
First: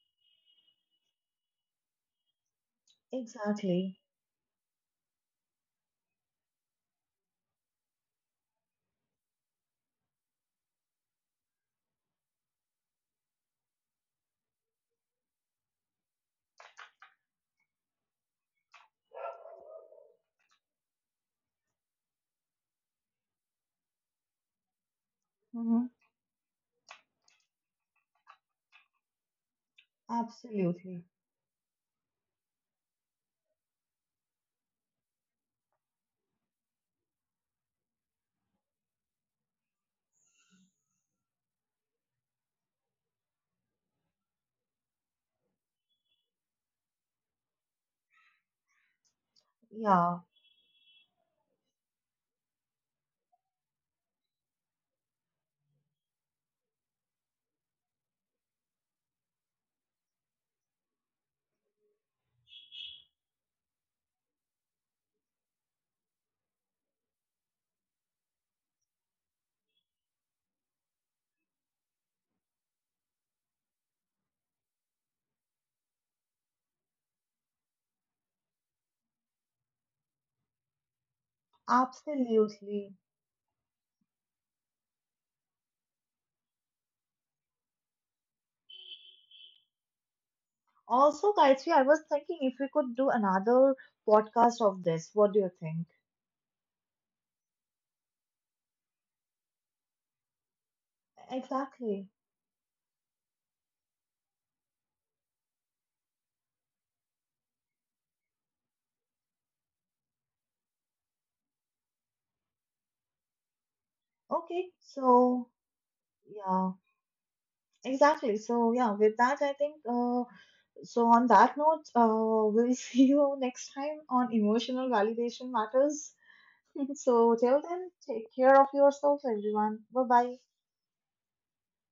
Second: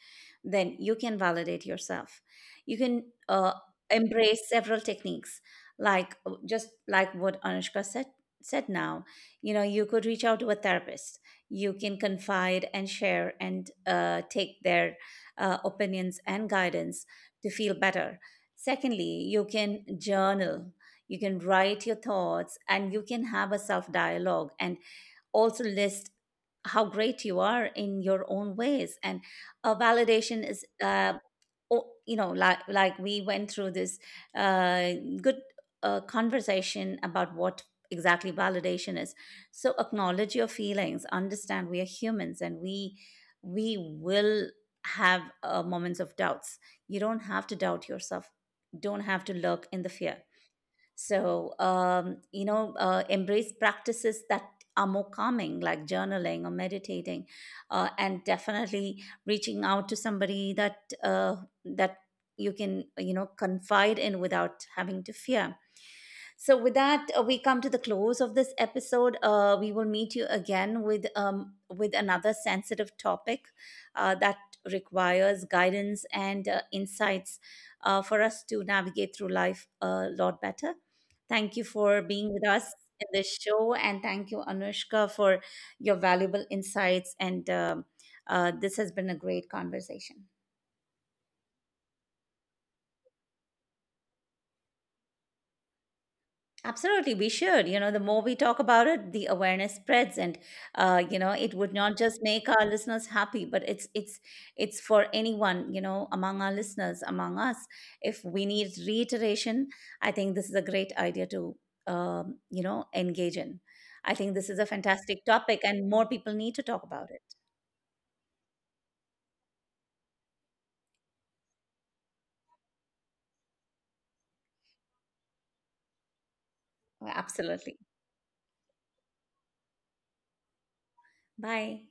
Speaker 1: then you can validate yourself. You can
Speaker 2: exactly.
Speaker 1: embrace several techniques, like just like what Anushka said now. You know, you could reach out to a therapist, you can confide and share, and take their opinions and guidance to feel better. Secondly, you can journal, you can write your thoughts, and you can have a self dialogue, and also
Speaker 2: hmm
Speaker 1: list how great you are in your own ways. And uh, validation is
Speaker 2: Absolutely.
Speaker 1: uh, you know, like we went through this uh, good conversation about what exactly validation is. So acknowledge your feelings, understand we are humans, and we will have moments of doubts. You don't have to doubt yourself, don't have to lurk in the
Speaker 2: Yeah,
Speaker 1: fear. So, you know, embrace practices that are more calming, like journaling or meditating, and definitely reaching out to somebody that you can, you know, confide in without having to fear. So, with that, we come to the close of this episode. We will meet you again with another sensitive topic that requires guidance and insights for us to navigate through life a lot better. Thank you for being with us
Speaker 2: absolutely.
Speaker 1: in this show, and thank you, Anushka, for your valuable insights. And this has been a great conversation.
Speaker 2: Also Gayatri, I was thinking if we could do another podcast of this. What do you think?
Speaker 1: Absolutely, we should. You know, the more we talk about it, the awareness spreads, and you know, it would not
Speaker 2: Exactly.
Speaker 1: just make our listeners happy, but it's for anyone. You know, among our listeners, among us, if we need reiteration, I think this is a great idea to you know, engage in. I think this is
Speaker 2: Okay,
Speaker 1: a
Speaker 2: so
Speaker 1: fantastic topic, and more people need to
Speaker 2: yeah,
Speaker 1: talk about it.
Speaker 2: exactly. So yeah, with that, I think so on that note, we'll see you next time on Emotional Validation Matters. So till
Speaker 1: Absolutely.
Speaker 2: then, take care of yourselves, everyone. Bye bye.
Speaker 1: Bye.